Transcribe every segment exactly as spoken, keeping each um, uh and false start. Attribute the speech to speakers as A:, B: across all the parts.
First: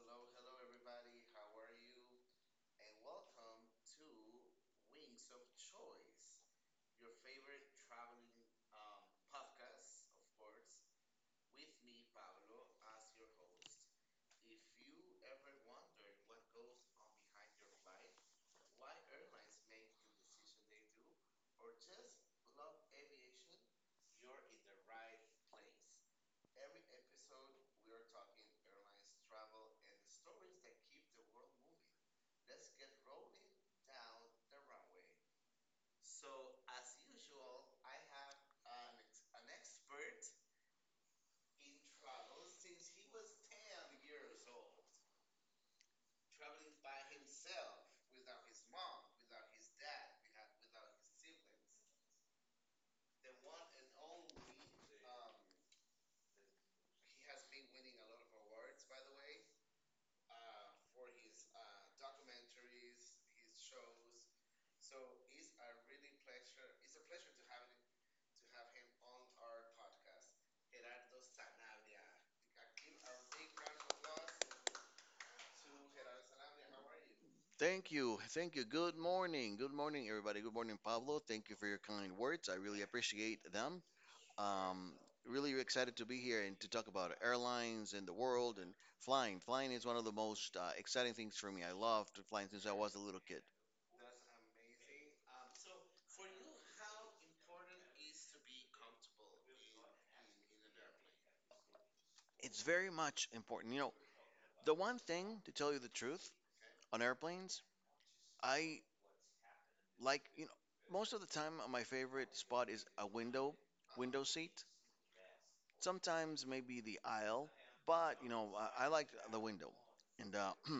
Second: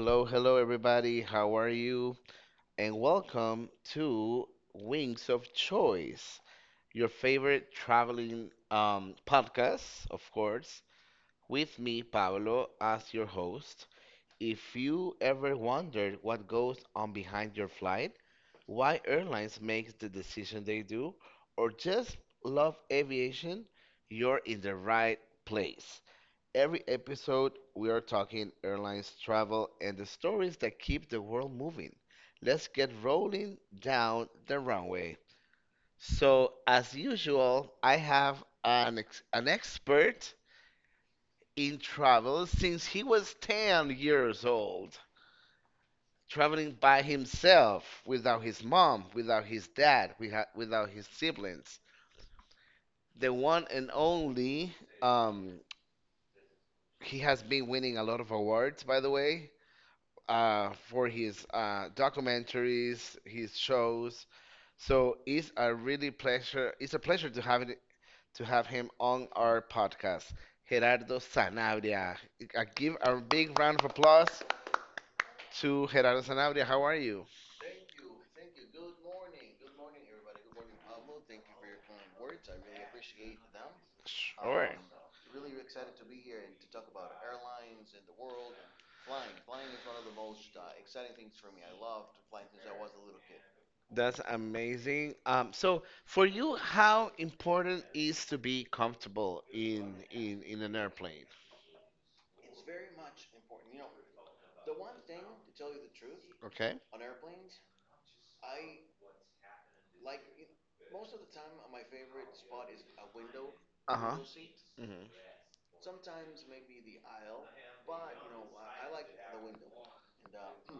A: Hello, hello, everybody. How are you? And welcome to Wings of Choice, your favorite traveling um, podcast, of course, with me, Pablo, as your host. If you ever wondered what goes on behind your flight, why airlines make the decision they do, or just love aviation, you're in the right place. Every episode, we are talking airlines, travel, and the stories that keep the world moving. Let's get rolling down the runway. So, as usual, I have an, ex- an expert in travel since he was ten years old, traveling by himself, without his mom, without his dad, without without his siblings. The one and only, um, he has been winning a lot of awards, by the way, uh, for his uh, documentaries, his shows. So it's a really pleasure. It's a pleasure to have it, to have him on our podcast, Gerardo Sanabria. I give a big round of applause to Gerardo Sanabria. How are you?
B: Good morning. Good morning, everybody. Good morning, Pablo. Thank you for your kind words. I really appreciate them.
A: Sure.
B: Um, Really excited to be here and to talk about airlines and the world and flying. Flying is one of the most uh, exciting things for me. I loved flying since I was a little kid.
A: That's amazing. Um, so for you, how important is to be comfortable in in in an airplane?
B: It's very much important. You know, the one thing, to tell you the truth,
A: Okay.
B: on airplanes, I like, you know, most of the time, uh, my favorite spot is a window,
A: Uh huh.
B: window seat.
A: hmm
B: Sometimes maybe the aisle, but you know, I, I like the window. And uh,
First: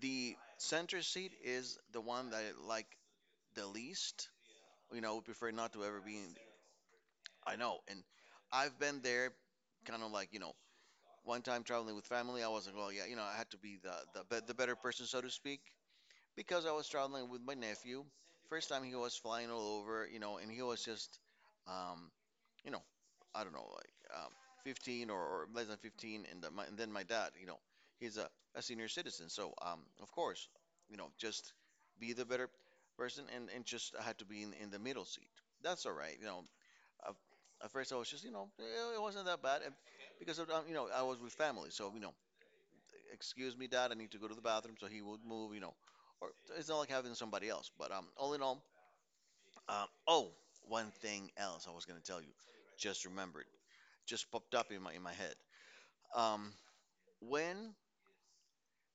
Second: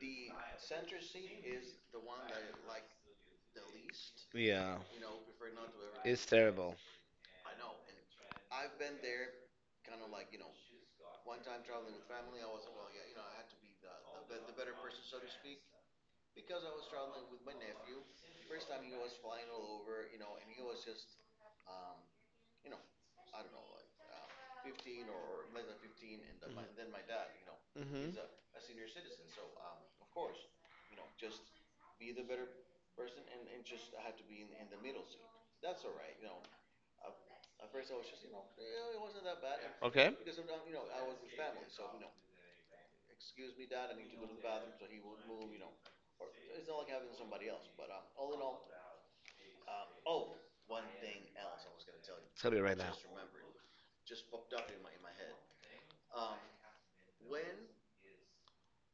B: the center seat is the one that I like the least.
A: Yeah.
B: You know, I would prefer not to ever be
A: It's
B: in.
A: terrible.
B: I know, and I've been there, kind of like you know, one time traveling with family, I was like, well, yeah, you know, I had to be the the, be- the better person, so to speak, because I was traveling with my nephew. First time he was flying all over, you know, and he was just. um, you know, I don't know, like um, fifteen or, or less than fifteen, and, the, my, and then my dad, you know, he's
A: Mm-hmm.
B: a, a senior citizen. So, um, of course, you know, just be the better person and, and just I had to be in, in the middle seat. That's all right. You know, at, at first I was just, you know, eh, it wasn't that bad. And
A: Okay.
B: because, of, um, you know, I was with family. So, you know, excuse me, dad, I need to go to the bathroom. So he would move, you know, or it's not like having somebody else. But um, all in all, um, oh, one thing else I was going to tell you.
A: Tell me right now.
B: Just remember, just popped up in my in my head. Um, when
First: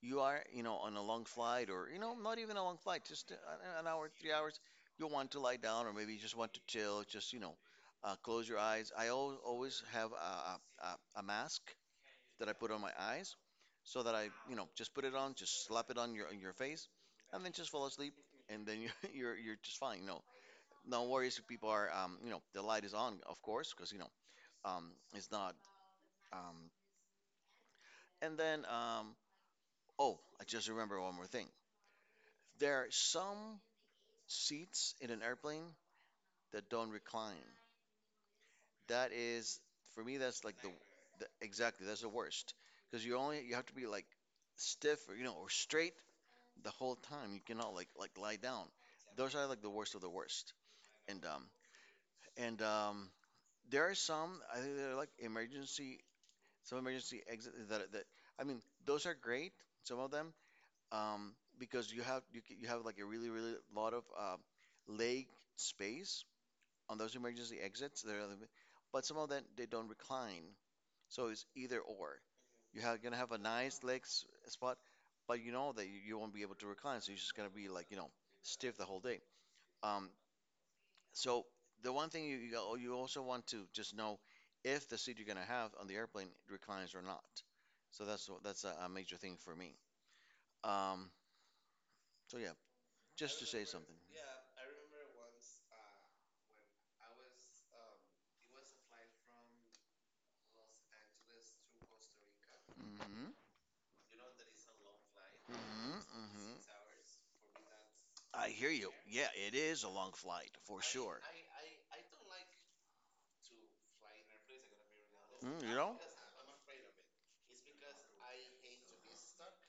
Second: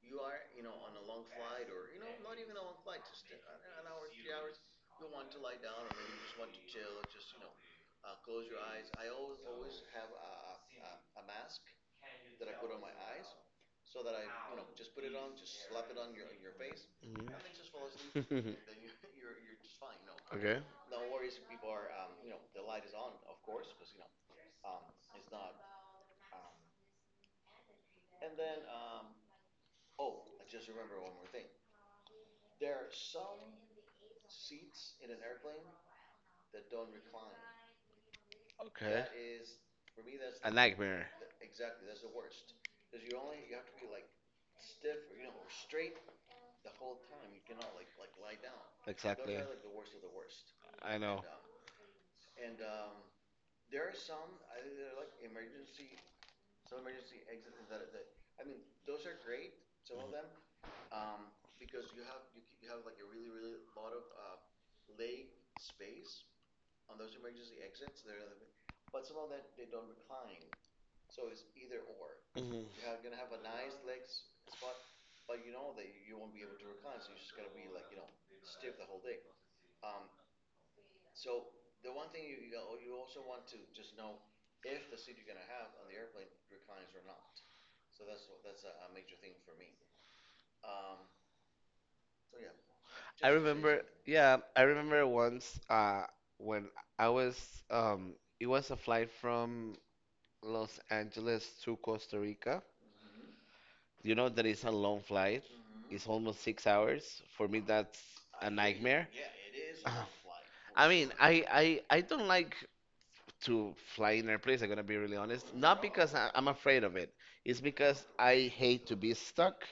B: you are, you know, on a long flight, or you know, not even a long flight, just a- an hour, three hours, you want to lie down, or maybe you just want to chill, just you know, uh, close your eyes. I always always have a, a a a mask that I put on my eyes, so that I, you know, just put it on, just slap it on your on your face,
A: Mhm.
B: and then just fall asleep, and then you're you're, you're just fine. No,
A: Okay.
B: no worries if people are, um, you know, the light is on, of course, because you know, um, it's not. Um, and then um, oh, I just remember one more thing. There are some seats in an airplane that don't recline.
A: Okay.
B: That is, for me, that's
A: A
B: like the,
A: nightmare.
B: the, exactly, that's the worst, because you only you have to be like stiff, or you know, or straight the whole time. You cannot like like lie down.
A: Those
B: Those
A: Exactly.
B: are like the worst of the worst.
A: I know.
B: And um and um there are some, I think they're like emergency, some emergency exits, that that I mean those are great, some of them, um, because you have you, you have like a really really lot of uh, leg space on those emergency exits. There, are, but some of them they don't recline, so it's either or.
A: And, um,
B: You
A: mhm.
B: have gonna have a nice leg s- spot, but you know that you, you won't be able to recline, so you're just gonna be like you know stiff the whole day. Um, so the one thing you you go- you also want to just know if the seat you're gonna have on the airplane reclines or not. So that's that's a, a major thing for me. Um, so yeah,
A: I
B: just to say
A: remember,
B: something.
A: yeah, I remember once uh when I was, um it was a flight from Los Angeles to Costa Rica.
B: Mm-hmm.
A: You know that it's a long flight.
B: Mm-hmm.
A: It's almost
B: Mm-hmm.
A: six hours. For me, that's I a
B: I hear you.
A: nightmare.
B: Yeah, it is a long flight for
A: I mean,
B: sure.
A: I, I, I don't like to fly in airplanes, I'm gonna be really honest.
B: Mm, you
A: Not
B: know?
A: because I, I'm afraid of it, it's because I hate to be stuck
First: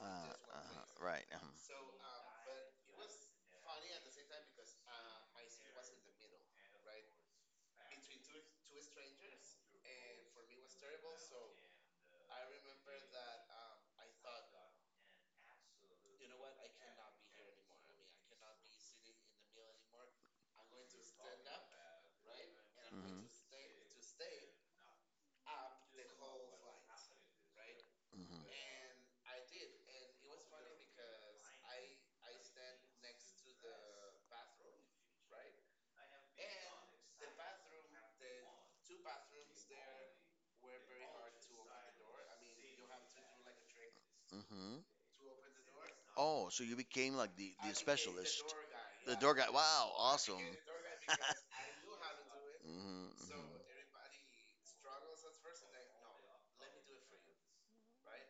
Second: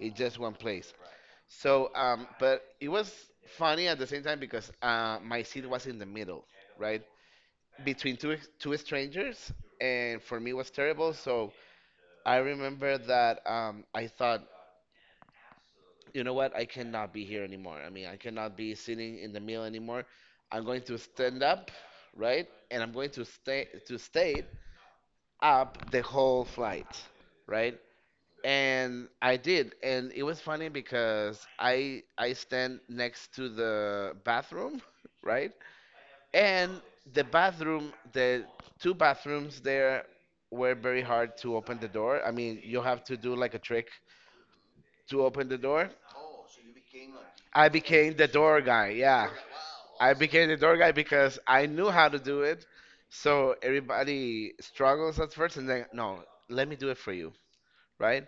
A: in
B: Uh,
A: just one
B: uh,
A: place.
B: right. Um,
A: So, um, but it was funny at the same time because uh, my seat was in the middle, right? Between two, two strangers, and for me it was terrible. So I remember that, um, I thought, you know what? I cannot be here anymore. I mean, I cannot be sitting in the mill anymore. I'm going to stand up, right? And I'm going
B: mm-hmm.
A: to stay to stay up the whole flight, right? And I did, and it was funny because I I stand next to the bathroom, right? And the bathroom, the two bathrooms there were very hard to open the door. I mean, you have to do like a trick
B: Mm-hmm.
A: to open the door.
B: Oh, so you became like the, I the
A: I
B: I
A: became the
B: specialist,
A: door guy,
B: the
A: yeah.
B: door guy. Wow, I
A: I
B: awesome.
A: became the door guy because I knew how to do
B: Do it.
A: it.
B: So hmm.
A: So everybody struggles at first, and then no, let me do it for you, right?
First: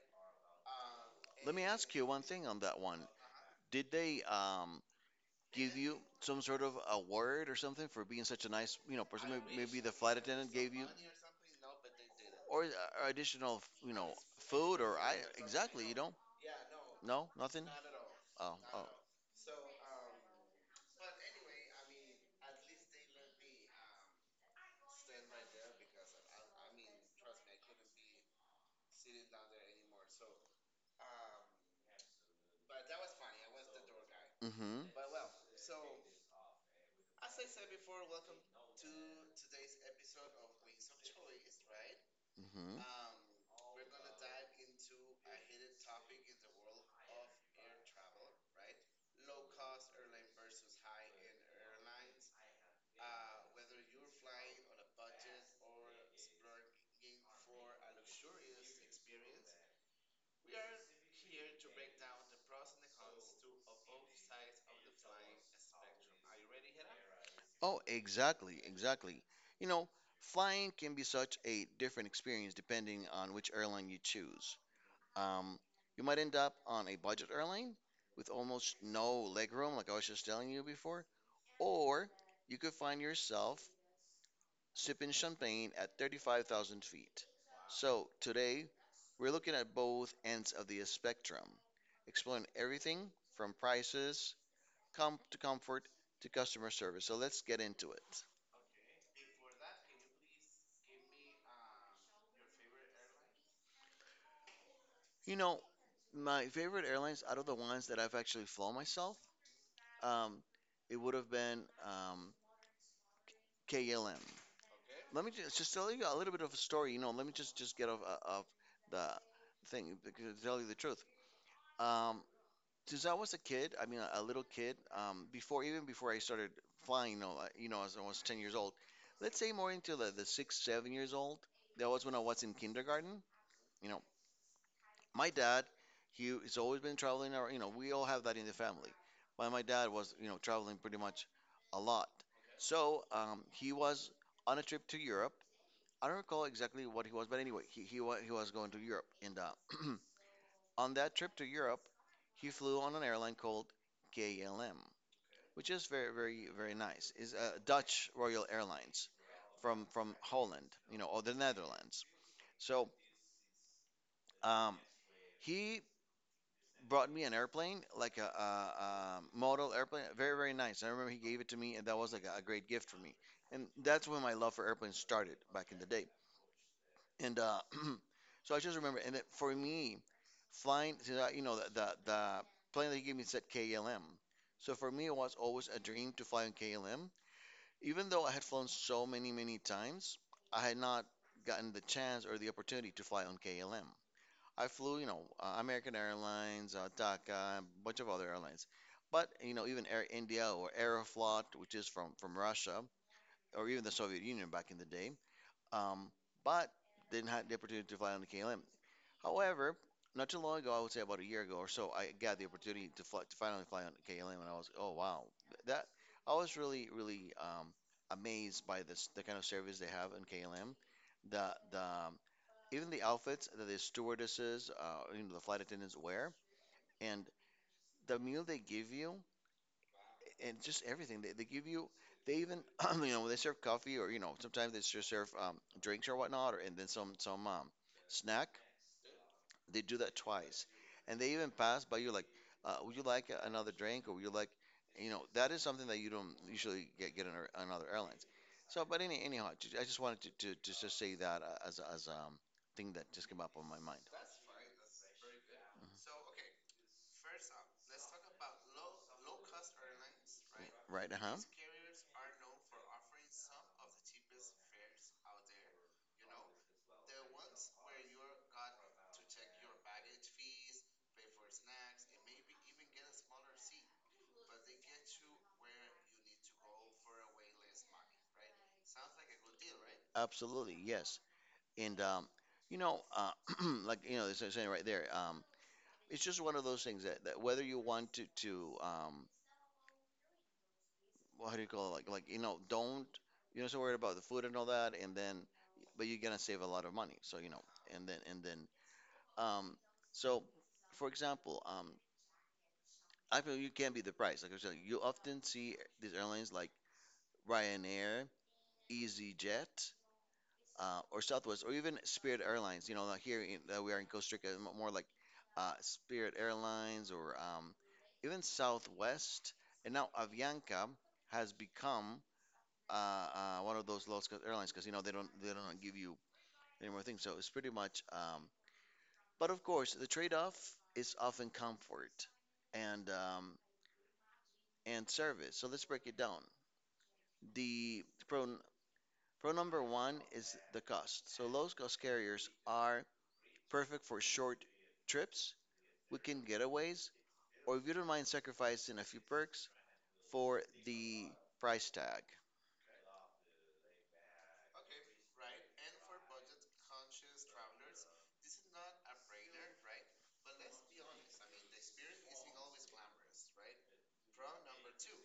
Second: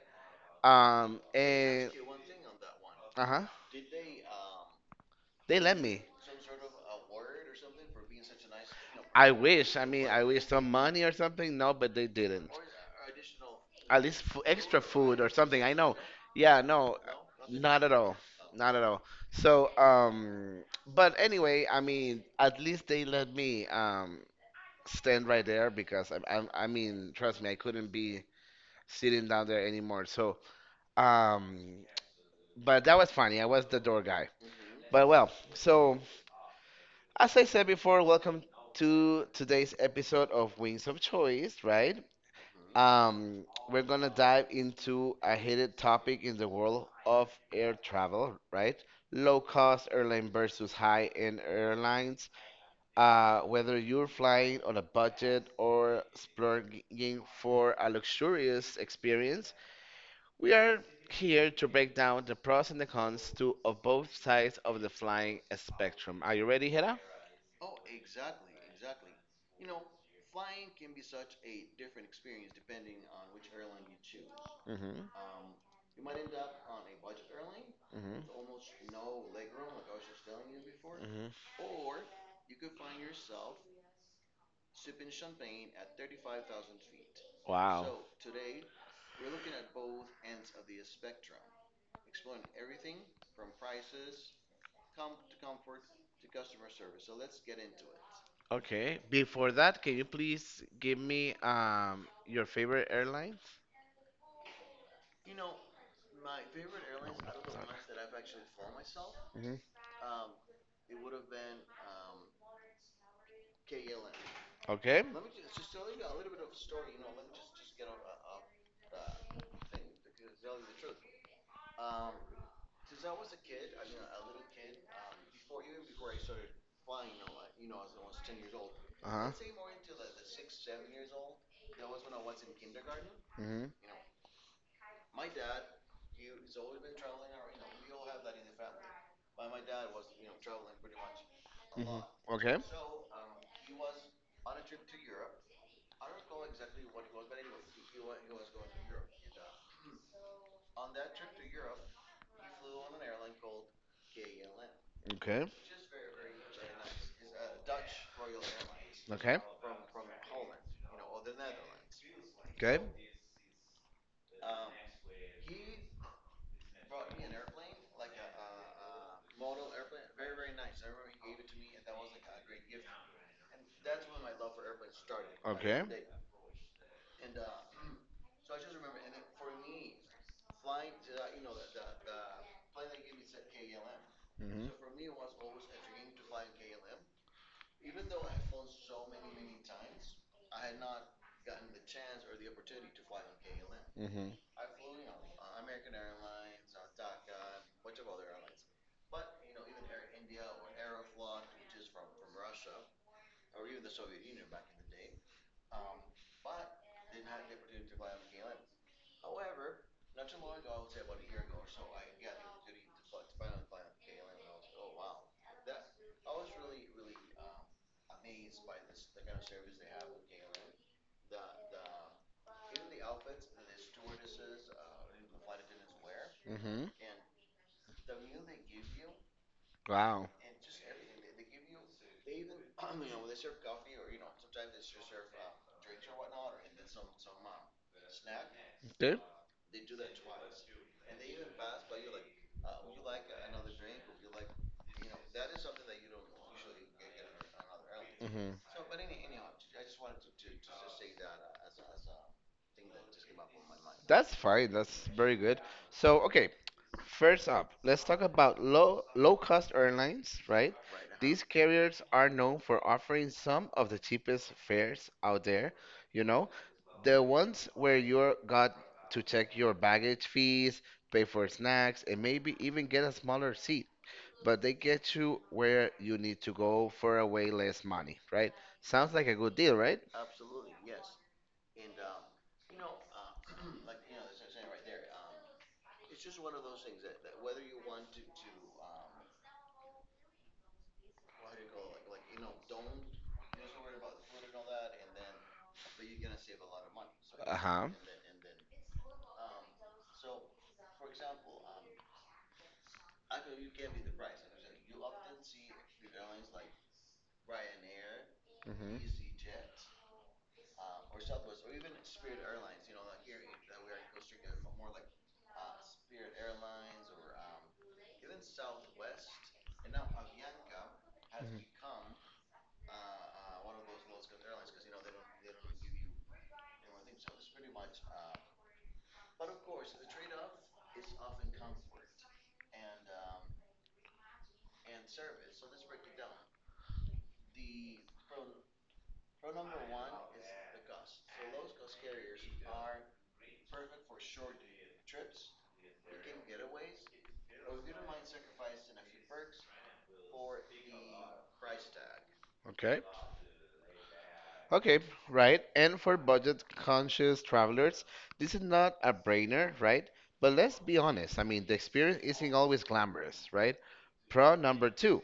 A: Um,
B: Let me
A: and
B: ask you one thing on that one.
A: uh huh,
B: Did they um,
A: they
B: give
A: let
B: you
A: me.
B: some sort of award or something for being such a nice, you know, person?
A: I
B: May-
A: wish.
B: Maybe
A: I
B: the
A: mean,
B: flight they
A: I wish
B: attendant us
A: some
B: gave you,
A: money or something. No, but they
B: didn't.
A: didn't.
B: or, or additional, you
A: At
B: know,
A: least
B: was
A: f-
B: food
A: extra
B: or I
A: food or something. I
B: exactly. You
A: know.
B: No, don't?
A: Yeah, no,
B: No, nothing.
A: not at all,
B: Oh, Not
A: not at
B: oh.
A: all. So, um, but anyway, I mean, at least they let me, um stand right there because I, I, I mean, trust me, I couldn't be sitting down there anymore. So, um, but that was funny. I was the door guy.
B: Mm-hmm.
A: But well, so as I said before, welcome to today's episode of Wings of Choice, right?
B: Mm-hmm.
A: Um, we're gonna dive into a heated topic in the world of air travel, right? Low cost airline versus high end airlines. Uh, whether you're flying on a budget or splurging for a luxurious experience, we are here to break down the pros and the cons to of both sides of the flying spectrum. Are you ready, Hera?
B: Oh, exactly, exactly. You know, flying can be such a different experience depending on which airline you choose.
A: Mm-hmm.
B: Um, you might end up on a budget airline
A: Mm-hmm.
B: with almost no legroom, like I was just telling you before,
A: Mm-hmm.
B: or you could find yourself sipping champagne at thirty-five thousand feet.
A: Wow.
B: So today, we're looking at both ends of the spectrum, exploring everything from prices, com to comfort to customer service. So let's get into it.
A: Okay. Before that, can you please give me, um your favorite airlines?
B: You know, my favorite airlines out of the ones that I've actually flown myself,
A: Mm-hmm.
B: um, it would have been um, K L M.
A: Okay.
B: Let me just, just tell you a little bit of a story. You know, let me just just get off uh, of the thing, because to tell you the truth. Um, since I was a kid, I mean a, a little kid, um, before, even before I started flying, you know, uh, you know, as I was ten years old.
A: Uh-huh.
B: Let's say more into the the six, seven years old. That was when I was in kindergarten.
A: Mm-hmm.
B: You know, my dad, he has always been traveling. Or, you know, we all have that in the family. But my dad was, you know, traveling pretty much a lot.
A: Okay.
B: So um, he was on a trip to Europe. I don't recall exactly what he was, but anyway, he he, wa- he was going to Europe. And uh, on that trip to Europe, he flew on an airline called K L M,
A: Okay.
B: which is very very very nice. Is uh, Dutch Royal Airlines
A: Okay.
B: from from Holland, you know, or the Netherlands.
A: Okay.
B: So um, he brought me an airplane, like a, a, a model airplane, very very nice. I remember he gave it to me, and that was like a, a great gift for me. And that's when my love for airplanes started back in
A: Okay.
B: the day. And uh, so I just remember, and it, for me, flying, so that- you know, the, the the plane that he gave me said K L M. So for
A: Mm-hmm.
B: me, it was always a dream to fly on K L M. Even though I had flown so many many times, I had not gotten the chance or the opportunity to fly on K L M.
A: Mm-hmm.
B: I flew, you know, uh, American Airlines, uh, D A C A, a bunch of other airlines. But, you know, even Air India or Aeroflot, which is from, from Russia, or even the Soviet Union back in the day. Um, but didn't have the opportunity to fly on the K L M. However, not too long ago, I would say about a year ago or so, I got the opportunity to fly, to finally fly on K L M, and I was, oh wow, that I was really, really um, amazed by this the kind of service they have in K L M, the the um, even the outfits that the stewardesses, uh, you know, the flight attendants wear,
A: Mm-hmm.
B: and the meal they give you,
A: Wow.
B: and just everything they, they give you. They even, you know, when they serve coffee, or you know, sometimes they just serve um, drinks or whatnot, or and then some some um, snack.
A: Okay.
B: They do that twice, and they even pass by you like, uh, would you like another drink, or would you like, you know, that is something that you don't usually get get in a- another airlines.
A: Mm-hmm.
B: So, but any anyhow, ju- I just wanted to to, to just say that uh, as a- as um thing that just came up on my mind.
A: That's fine. That's very good. So, okay, first up, let's talk about low low-cost airlines, right?
B: Right? Uh huh.
A: These carriers are known for offering some of the cheapest fares out there, you know, the ones where you got to check your baggage fees, pay for snacks, and maybe even get a smaller seat. But they get you where you need to go for a way less money, right? Sounds like a good deal, right?
B: Absolutely, yes. And um, you know, uh, like you know, as I was saying right there, um, it's just one of those things that, that whether you want to to um, what do you call it, like like you know, don't you know, so worried about the food and all that, and then but you're gonna save a lot of money. So you know,
A: Uh-huh.
B: and then and then um, so for example, um, I feel you can be the price. Like I was saying, you often see these airlines like Ryanair,
A: hmm
B: EasyJet, uh, or Southwest, or even Spirit Airlines. You know, like here in, that we are in Costa Rica, m- more like uh, Spirit Airlines or um, even Southwest. And now Avianca has become uh, uh, one of those low cost airlines, because you know they don't they don't give you any more things. So it's pretty much. Um, but of course, the trade off is often comfort and um, and service. So let's break it down. The pro pro number one is the cost. So low cost carriers are perfect for short trips, weekend getaways, or if you don't mind sacrificing a few perks for the price tag.
A: Okay. Okay, right. And for budget-conscious travelers, this is not a brainer, right? But let's be honest. I mean, the experience isn't always glamorous, right? Pro number two,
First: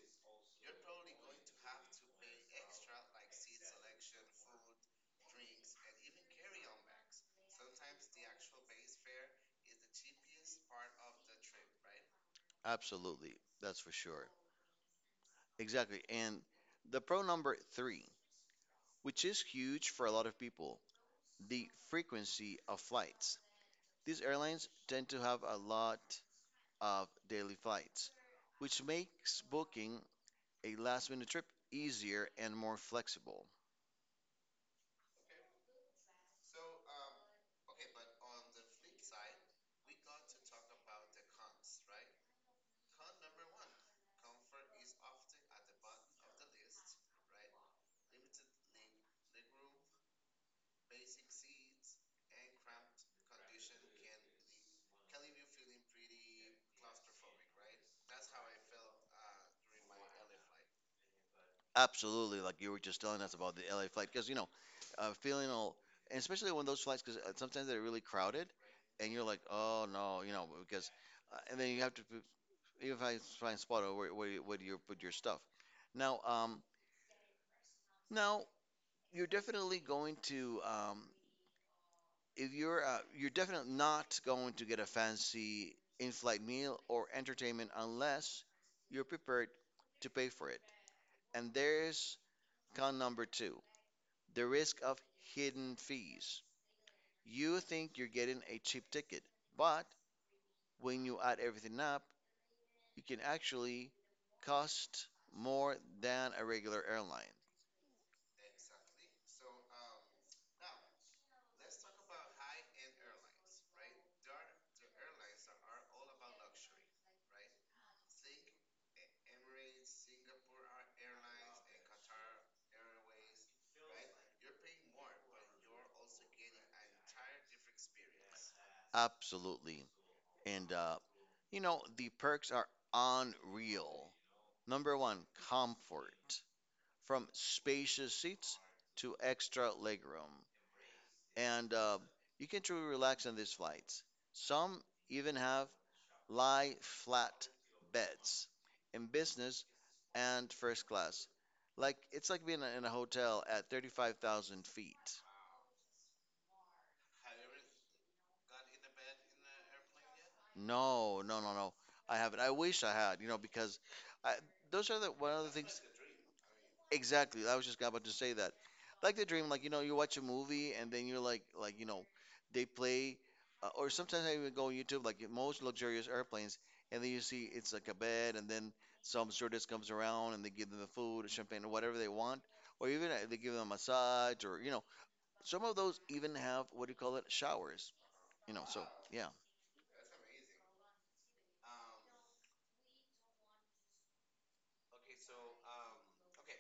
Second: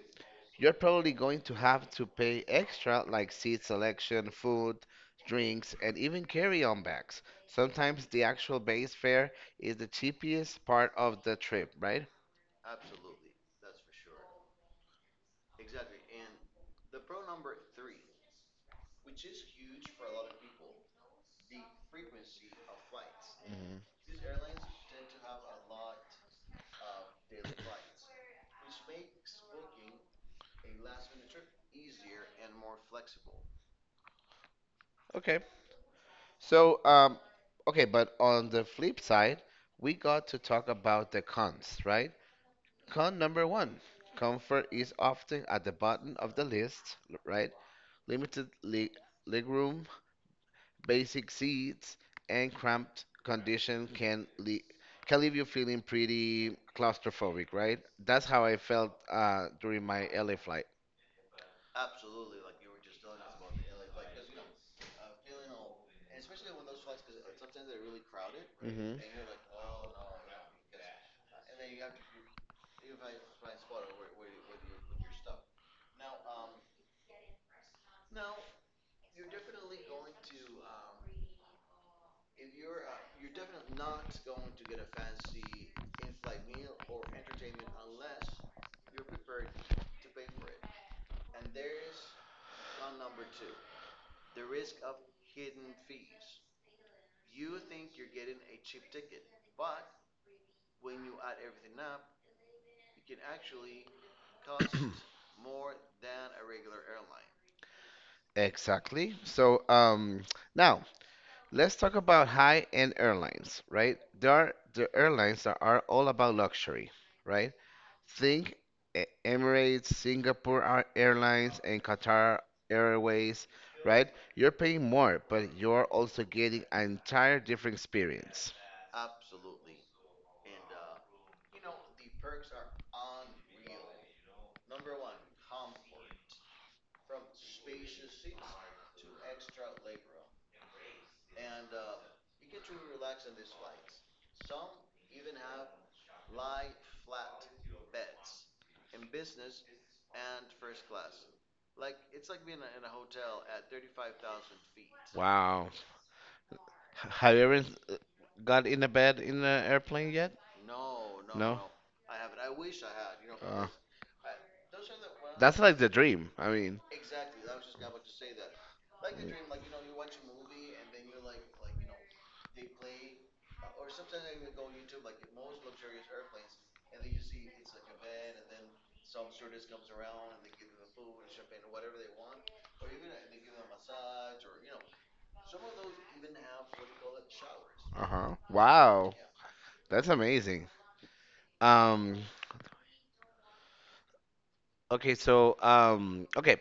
A: you're probably going to have to pay extra like seat selection, food, drinks, and even carry-on bags. Sometimes the actual base fare is the cheapest part of the trip, right?
B: Absolutely, that's for sure. Exactly. And the pro number three, which is huge for a lot of people, the frequency of flights.
A: Mhm.
B: These airlines tend to have a lot of daily flights, which makes booking a last minute trip easier and more flexible.
A: Okay. So, um, okay, but on the flip side, we got to talk about the cons, right? Con number one, comfort is often at the bottom of the list, l- right? Limited leg, legroom, basic seats, and cramped condition can le- can leave you feeling pretty claustrophobic, right? That's how I felt, uh, during my L A flight.
B: Absolutely, like you were just telling us about the L A flight, because you know, uh, feeling all, and especially when those flights, because sometimes they're really crowded,
A: Hmm
B: and you're like, oh no, you know, because, uh, and then you have to even find find spot or where where you, where do you put your stuff. Now, um, now you're definitely going to, um, If you're uh, you're definitely not going to get a fancy in-flight meal or entertainment unless you're prepared to pay for it, and there's con number two, the risk of hidden fees. You think you're getting a cheap ticket, but when you add everything up, you can actually cost more than a regular airline.
A: Exactly. So, um, now let's talk about high-end airlines, right? There are the airlines that are all about luxury, right? Think E- Emirates, Singapore Ar- Airlines, and Qatar Airways, right? You're paying more, but you're also getting an entire different experience.
B: Absolutely. And, uh, you know, the perks are unreal. Number one, comfort. From spacious seats to extra legroom. And uh, you can truly relax on these flights. Some even have lie flat beds in business and first class. Like it's like being in a hotel at thirty-five thousand feet.
A: Wow. H- Have you ever, uh, got in a bed in an airplane yet?
B: No, no, no,
A: No?
B: no. I haven't. I wish I had, you know,
A: Uh,
B: because I, those are the one of the
A: that's like
B: things.
A: the dream. I mean.
B: Exactly. I was just about to say that. Like the dream, like you know, you watch a movie and then you're like, like you know, they play, uh, or sometimes I even go on YouTube, like most luxurious airplanes, and then you see it's like a bed, and then some stewardess comes around and they give them the food, or champagne, or whatever they want, or even uh, they give them a massage, or you know, some of those even have what do you call it, showers,
A: Uh-huh.
B: you know. So
A: Wow.
B: yeah. Uh,
A: That's amazing. Um okay, so um okay,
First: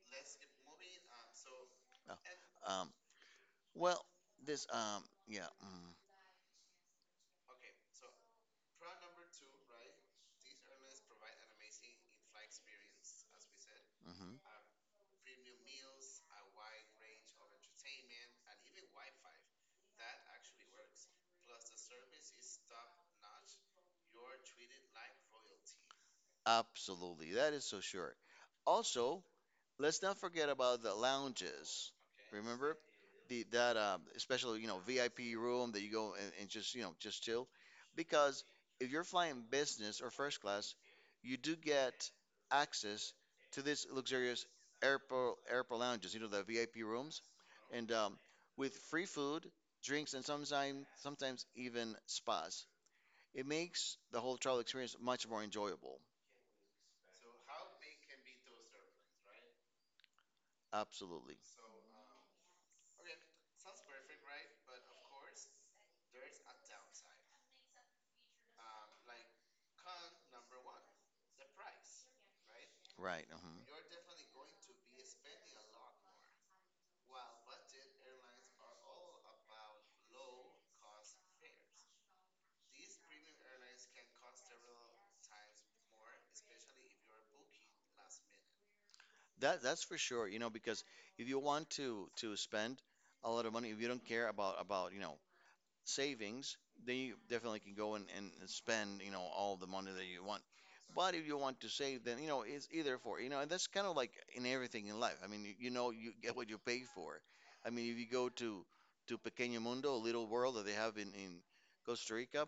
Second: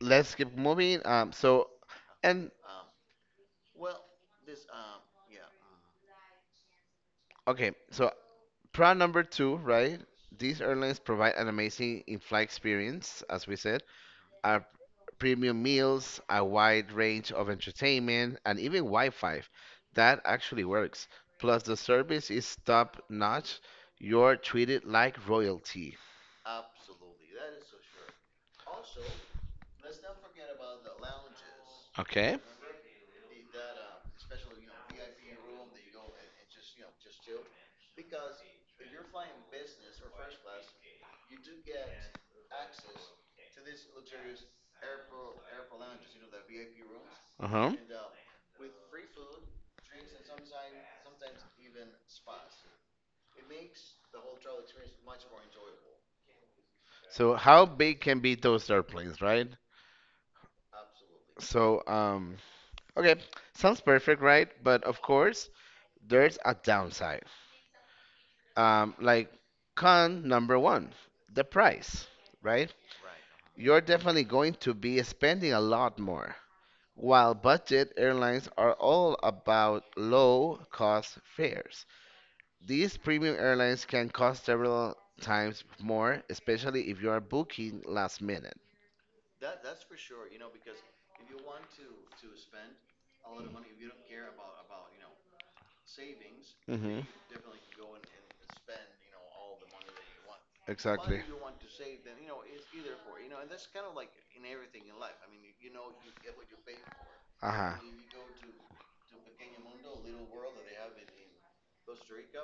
A: let's keep moving. Um so and
B: Um, well, this, um, yeah, mm,
A: Okay, so proud number two, right? These airlines provide an amazing in-flight experience, as we said,
B: mhm.
A: are premium meals, a wide range of entertainment, and even Wi-Fi. That actually works. Plus the service is top-notch. You're treated like royalty.
B: Absolutely. That is so sure. Also, let's not forget about the lounges.
A: Okay?
B: Remember the that um, especially you know V I P room that you go and, and just you know just chill, because if you're flying business or first class, you do get access to these luxurious airport airport lounges. You know the V I P rooms
A: Uh-huh.
B: and um, with free food, drinks, and sometimes sometimes even spas. It makes the whole travel experience much more enjoyable.
A: So how big can be those airplanes, right?
B: Absolutely
A: So, um, okay, sounds perfect, right? But of course, there's a downside. Um, like con number one, the price, right?
B: right.
A: You're
B: Mhm.
A: definitely going to be spending a lot more. While budget airlines are all about low cost fares, these premium airlines can cost several times more, especially if you are booking last minute.
B: That that's for sure, you know, because if you want to to spend a lot of money, if you don't care about about, you know, savings, then
A: Mm-hmm.
B: you definitely can go and, and spend, you know, all the money that you
A: Why
B: want.
A: do
B: But
A: exactly.
B: if you want to
A: do
B: save, then, you know, it's either for, you know, and that's kind of like in everything in life. I mean, you, you know, you get what you pay for. I
A: Ajá.
B: mean, if you go to, to Pequeño Mundo, a little world that they have in, in Costa Rica,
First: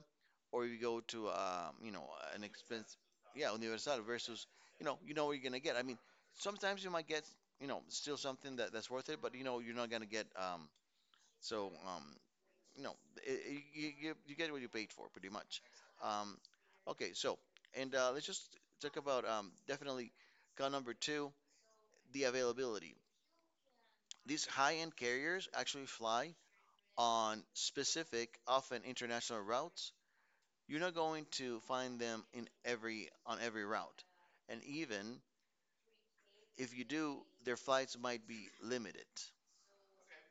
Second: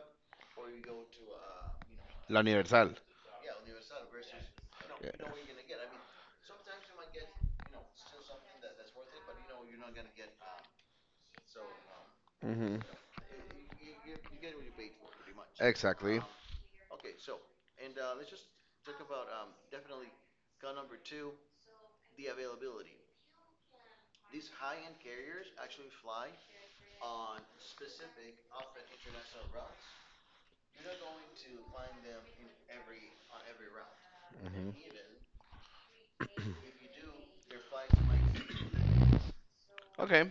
B: or you go to, um, you know,
A: La
B: an expense,
A: Universal.
B: yeah, Universal versus, you know, you know
A: Yeah.
B: what you're going to get. I mean, sometimes you might get, you know, still something that, that's worth it, but, you know, you're not going to get, um, so um,
A: Mhm.
B: no, i- i- you, you, you get what you paid for, pretty much.
A: Exactly.
B: Um, okay, so, and uh, let's just talk about um, definitely count number two, the availability. These high-end carriers actually fly on specific, often international routes. You're not going to find them in every on every route, and
A: hmm
B: even if you do, their flights might be limited.
A: Okay.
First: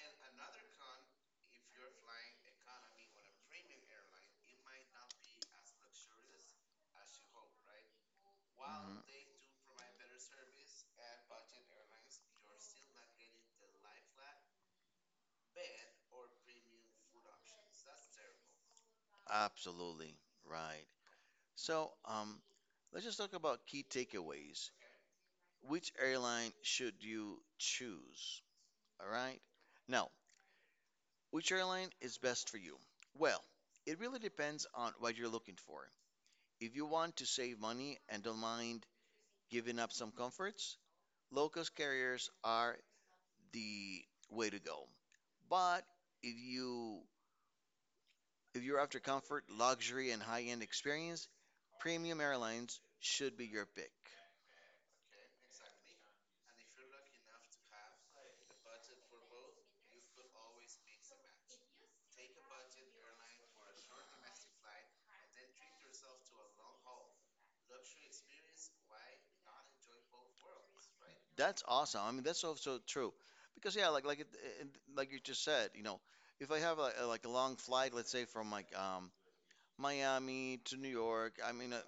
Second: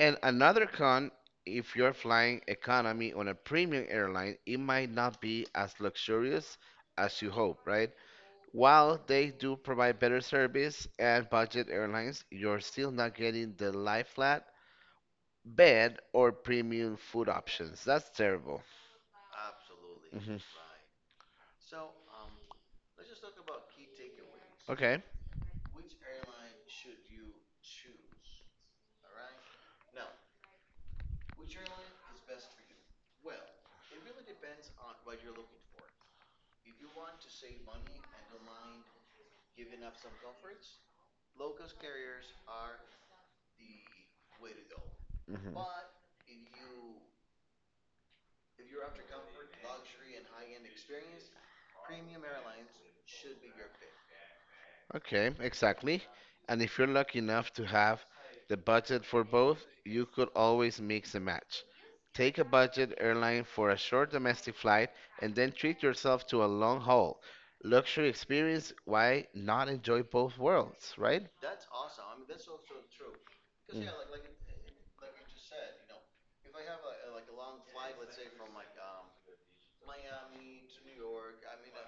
A: And another con, if you're flying economy on a premium airline, it might not be as luxurious as you hope, right? While
B: Mhm.
A: they do provide better service and budget airlines, you're still not getting the lie flat bed or premium food options. That's terrible.
B: Absolutely
A: Hmm
B: right. So, um, let's just talk about key takeaways.
A: Okay.
B: Which airline should you choose? All right. Now, which airline is best for you? Well, it really depends on what you're looking for. If you want to save money and don't mind giving up some comforts, low cost carriers are the way to go. But if you if you're after comfort, luxury, and high end experience, premium airlines should be your pick.
A: Okay, exactly. And if you're lucky enough to have the budget for both, you could always mix and match. Take a budget airline for a short domestic flight and then treat yourself to a long haul luxury experience. Why not enjoy both worlds, right?
B: That's awesome. I mean, that's also true because yeah, like like it, it, like you just said, you know, if I have a, a- like a long flight, let's say from like um Miami to New York, I mean a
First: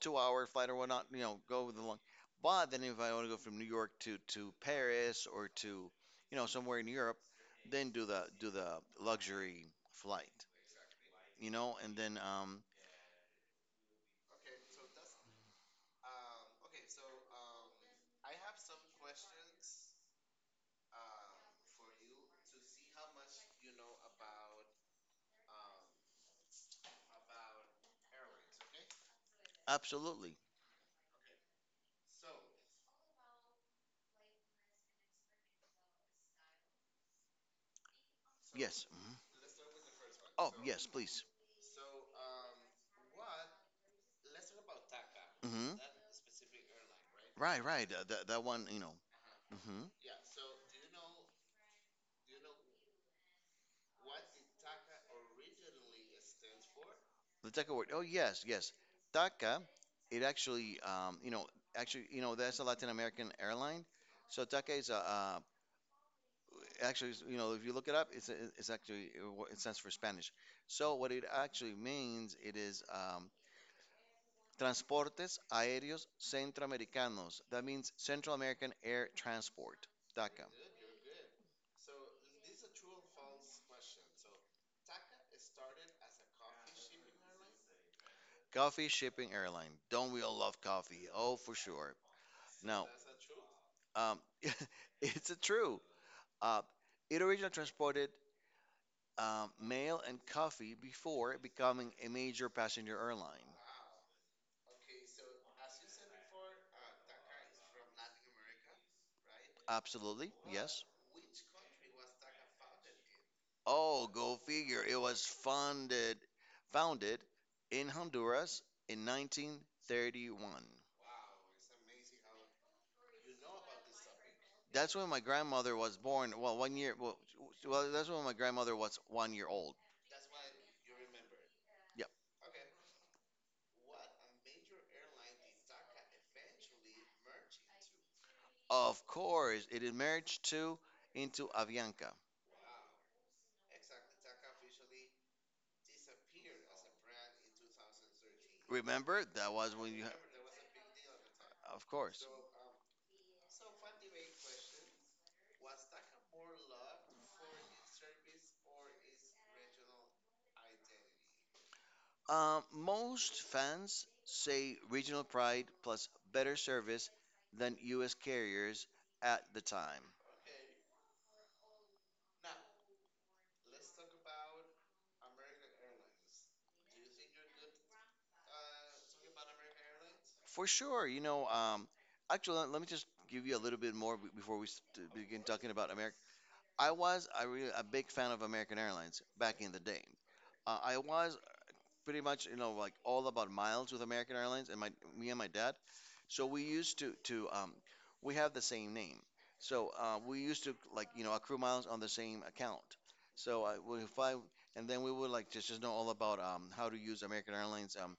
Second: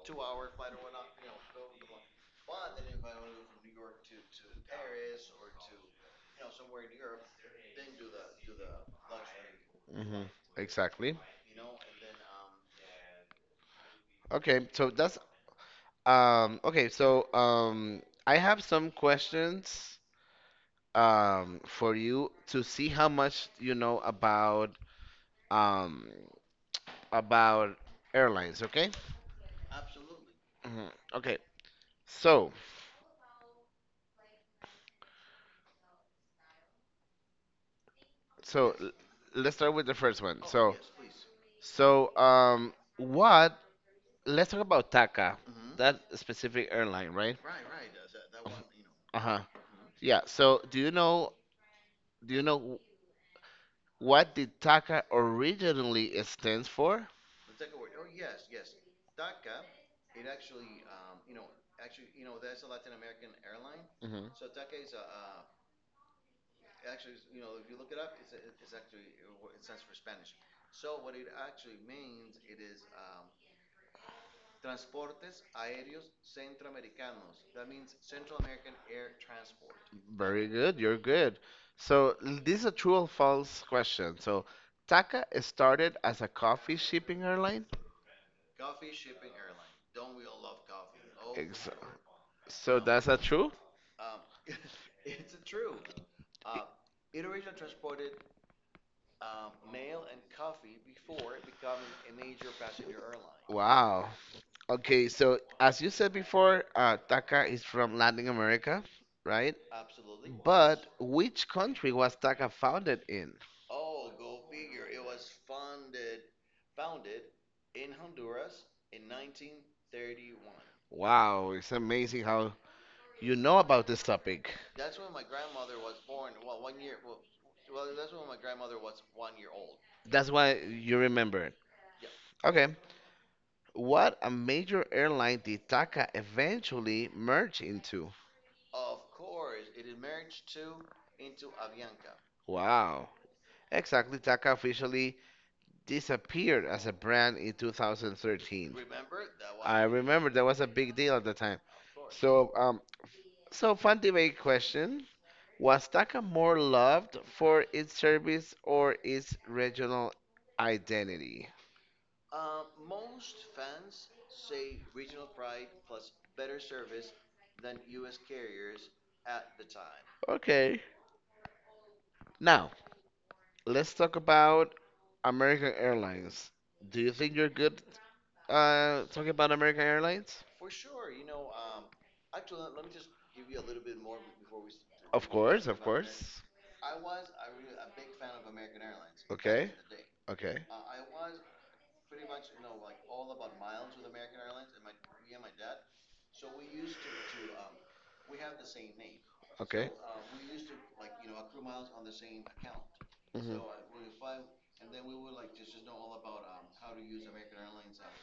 B: two hour flight or whatnot, you know, go with the long. But then if I want to go from New York to to Paris or to you know somewhere in Europe, then do the do the luxury
A: hmm
B: flight,
A: Exactly.
B: you know, and then um
A: Okay, so that's, um okay, so um I have some questions, um for you to see how much you know about, um about airlines, okay?
B: absolutely.
A: Mhm. Okay. So, so
B: Yes,
A: l-
B: mhm.
A: let's start with the first one.
B: Oh
A: So,
B: yes, please.
A: so um, what? Let's talk about Taka,
B: Hmm.
A: that specific airline, right?
B: Right, right. That, that, that one, you know.
A: Uh-huh.
B: Hmm.
A: Yeah. So, do you know? Do you know what the Taka originally stands for?
B: The Taka word. Oh, yes, yes. Taka, it actually, um, you know, actually, you know, that's a Latin American airline.
A: Hmm
B: So Taka is a, uh, actually, is- you know, if you look it up, it's a, it's actually uh, wh- it stands for Spanish. So what it actually means, it is um, Transportes Aéreos Centroamericanos. That means Central American Air Transport. Taka.
A: Very good. You're good. So, l- this is a true or false question. So, Taka started as a coffee shipping airline.
B: Coffee shipping airline. Don't we all love coffee? Oh, for
A: Exactly.
B: sure.
A: So
B: Now,
A: that's not true?
B: um, it's a true. Uh, it originally transported um, mail and coffee before becoming a major passenger airline.
A: Wow. Okay, so as you said before, uh, Taka is from Latin America, right?
B: Absolutely, yes.
A: But which country was Taka founded in?
B: Oh, go figure. It was founded founded in Honduras in nineteen thirty-one.
A: Wow, it's amazing how you know about this topic.
B: That's when my grandmother was born. Well, one year. Well, well, that's when my grandmother was one year old.
A: That's why you remember it.
B: Yep.
A: Okay. What a major airline did Taka eventually merge into?
B: Of course, it emerged too into Avianca.
A: Wow. Exactly, Taka officially disappeared as a brand in two thousand thirteen.
B: Remember that was
A: I
B: when you,
A: remember that was a big deal at the time.
B: of course.
A: So, um, so fun debate question. Was Taka more loved for its service or its regional identity?
B: Um, most fans say regional pride plus better service than U S carriers at the time.
A: Okay. Now, let's talk about American Airlines. Do you think you're good, uh, talking about American Airlines?
B: For sure, you know. Um, actually, let, let me just give you a little bit more be- before we s- t-
A: Of
B: begin
A: course,
B: talking
A: of
B: about America.
A: course.
B: I was a, really, a big fan of American Airlines back
A: Okay,
B: in the day.
A: okay,
B: Uh, I was pretty much you know like all about miles with American Airlines and my me and my dad. So we used to to um, we have the same name.
A: okay.
B: So uh, we used to like you know accrue miles on the same account.
A: Mhm.
B: So I would if I and then we would like just just know all about um, how to use American Airlines um,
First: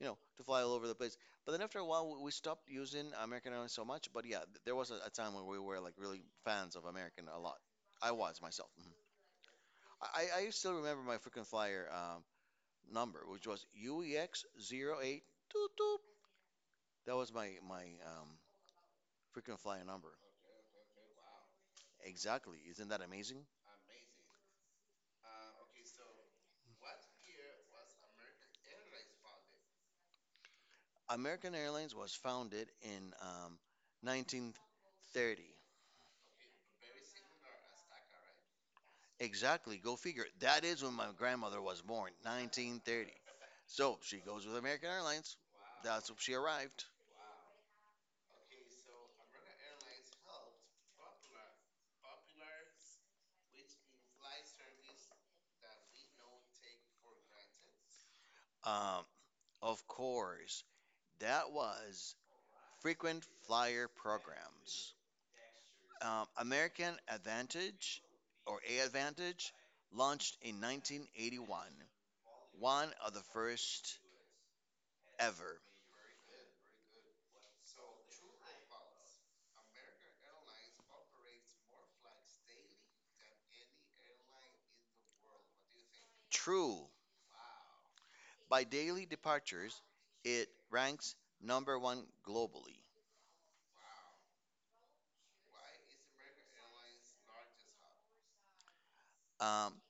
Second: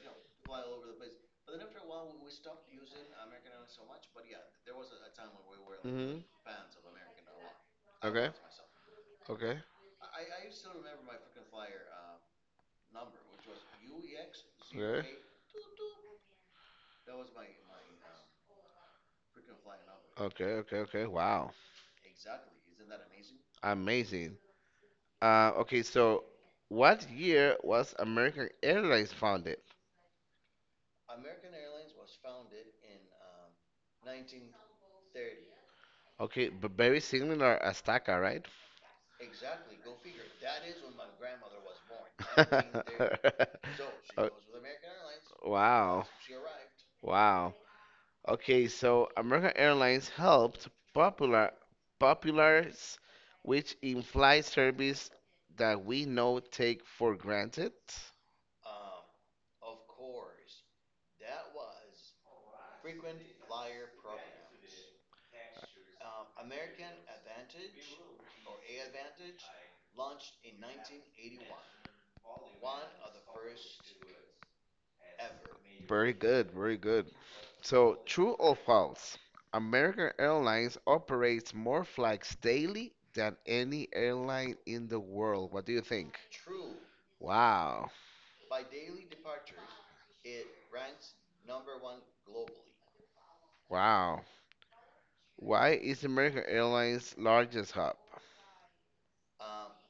B: you know to fly all over the place. But then after a while we, we stopped using American Airlines so much. But yeah, th- there was a, a time where we were like really
A: Mhm.
B: fans of American a lot. I
A: Okay.
B: was myself. Mhm.
A: Okay.
B: I, I still remember my frequent flyer uh, number, which was U E X
A: Okay.
B: zero eight two two. That was my my um, frequent flyer number.
A: Okay. Okay. Okay. Wow.
B: Exactly. Isn't that amazing?
A: Amazing. Uh, okay. So, what year was American Airlines founded?
B: American Airlines was founded in um, nineteen thirty.
A: Okay, but very similar Azteca, right?
B: Exactly. Go figure. That is when my grandmother was born, nineteen thirty. So she
A: Oh,
B: goes with American Airlines.
A: wow.
B: That's when she arrived.
A: Okay, so American Airlines helped popular popularize which in-flight service that we know take for granted.
B: Um, of course, that was frequent flyer programs. Um, American Advantage or A Advantage launched in nineteen eighty-one, one of the first ever.
A: Very good, very good. So, true or false? American Airlines operates more flights daily than any airline in the world. What do you think?
B: True,
A: Wow,
B: by daily departures, it ranks number one globally.
A: wow. Why is American Airlines largest hub?
B: Um,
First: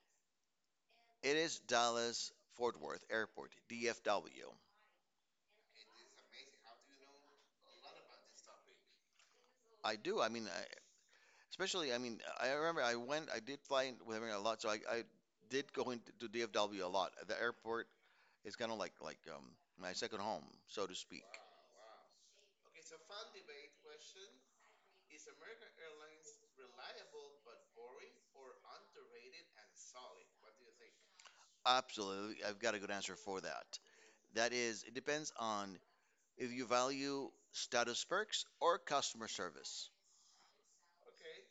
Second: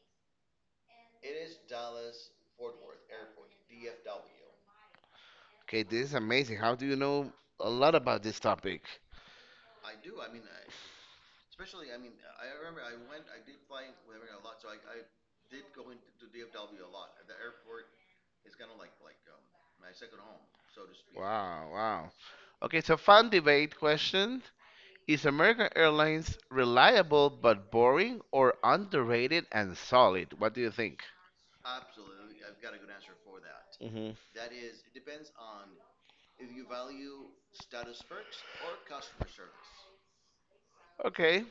B: it is Dallas Fort Worth Airport, D F W.
A: Okay, this is amazing. How do you know a lot about this topic?
B: I do. I mean, I, especially, I mean, I remember I went, I did fly with American a lot, so I, I did go into to D F W a lot. The airport is kind of like like um, my second home, so to speak.
A: Wow, wow. Okay, so fun debate question. Is American Airlines reliable but boring or underrated and solid? What do you think?
B: Absolutely, I've got a good answer for that.
A: Hmm
B: That is, it depends on if you value status perks or customer service.
A: Okay,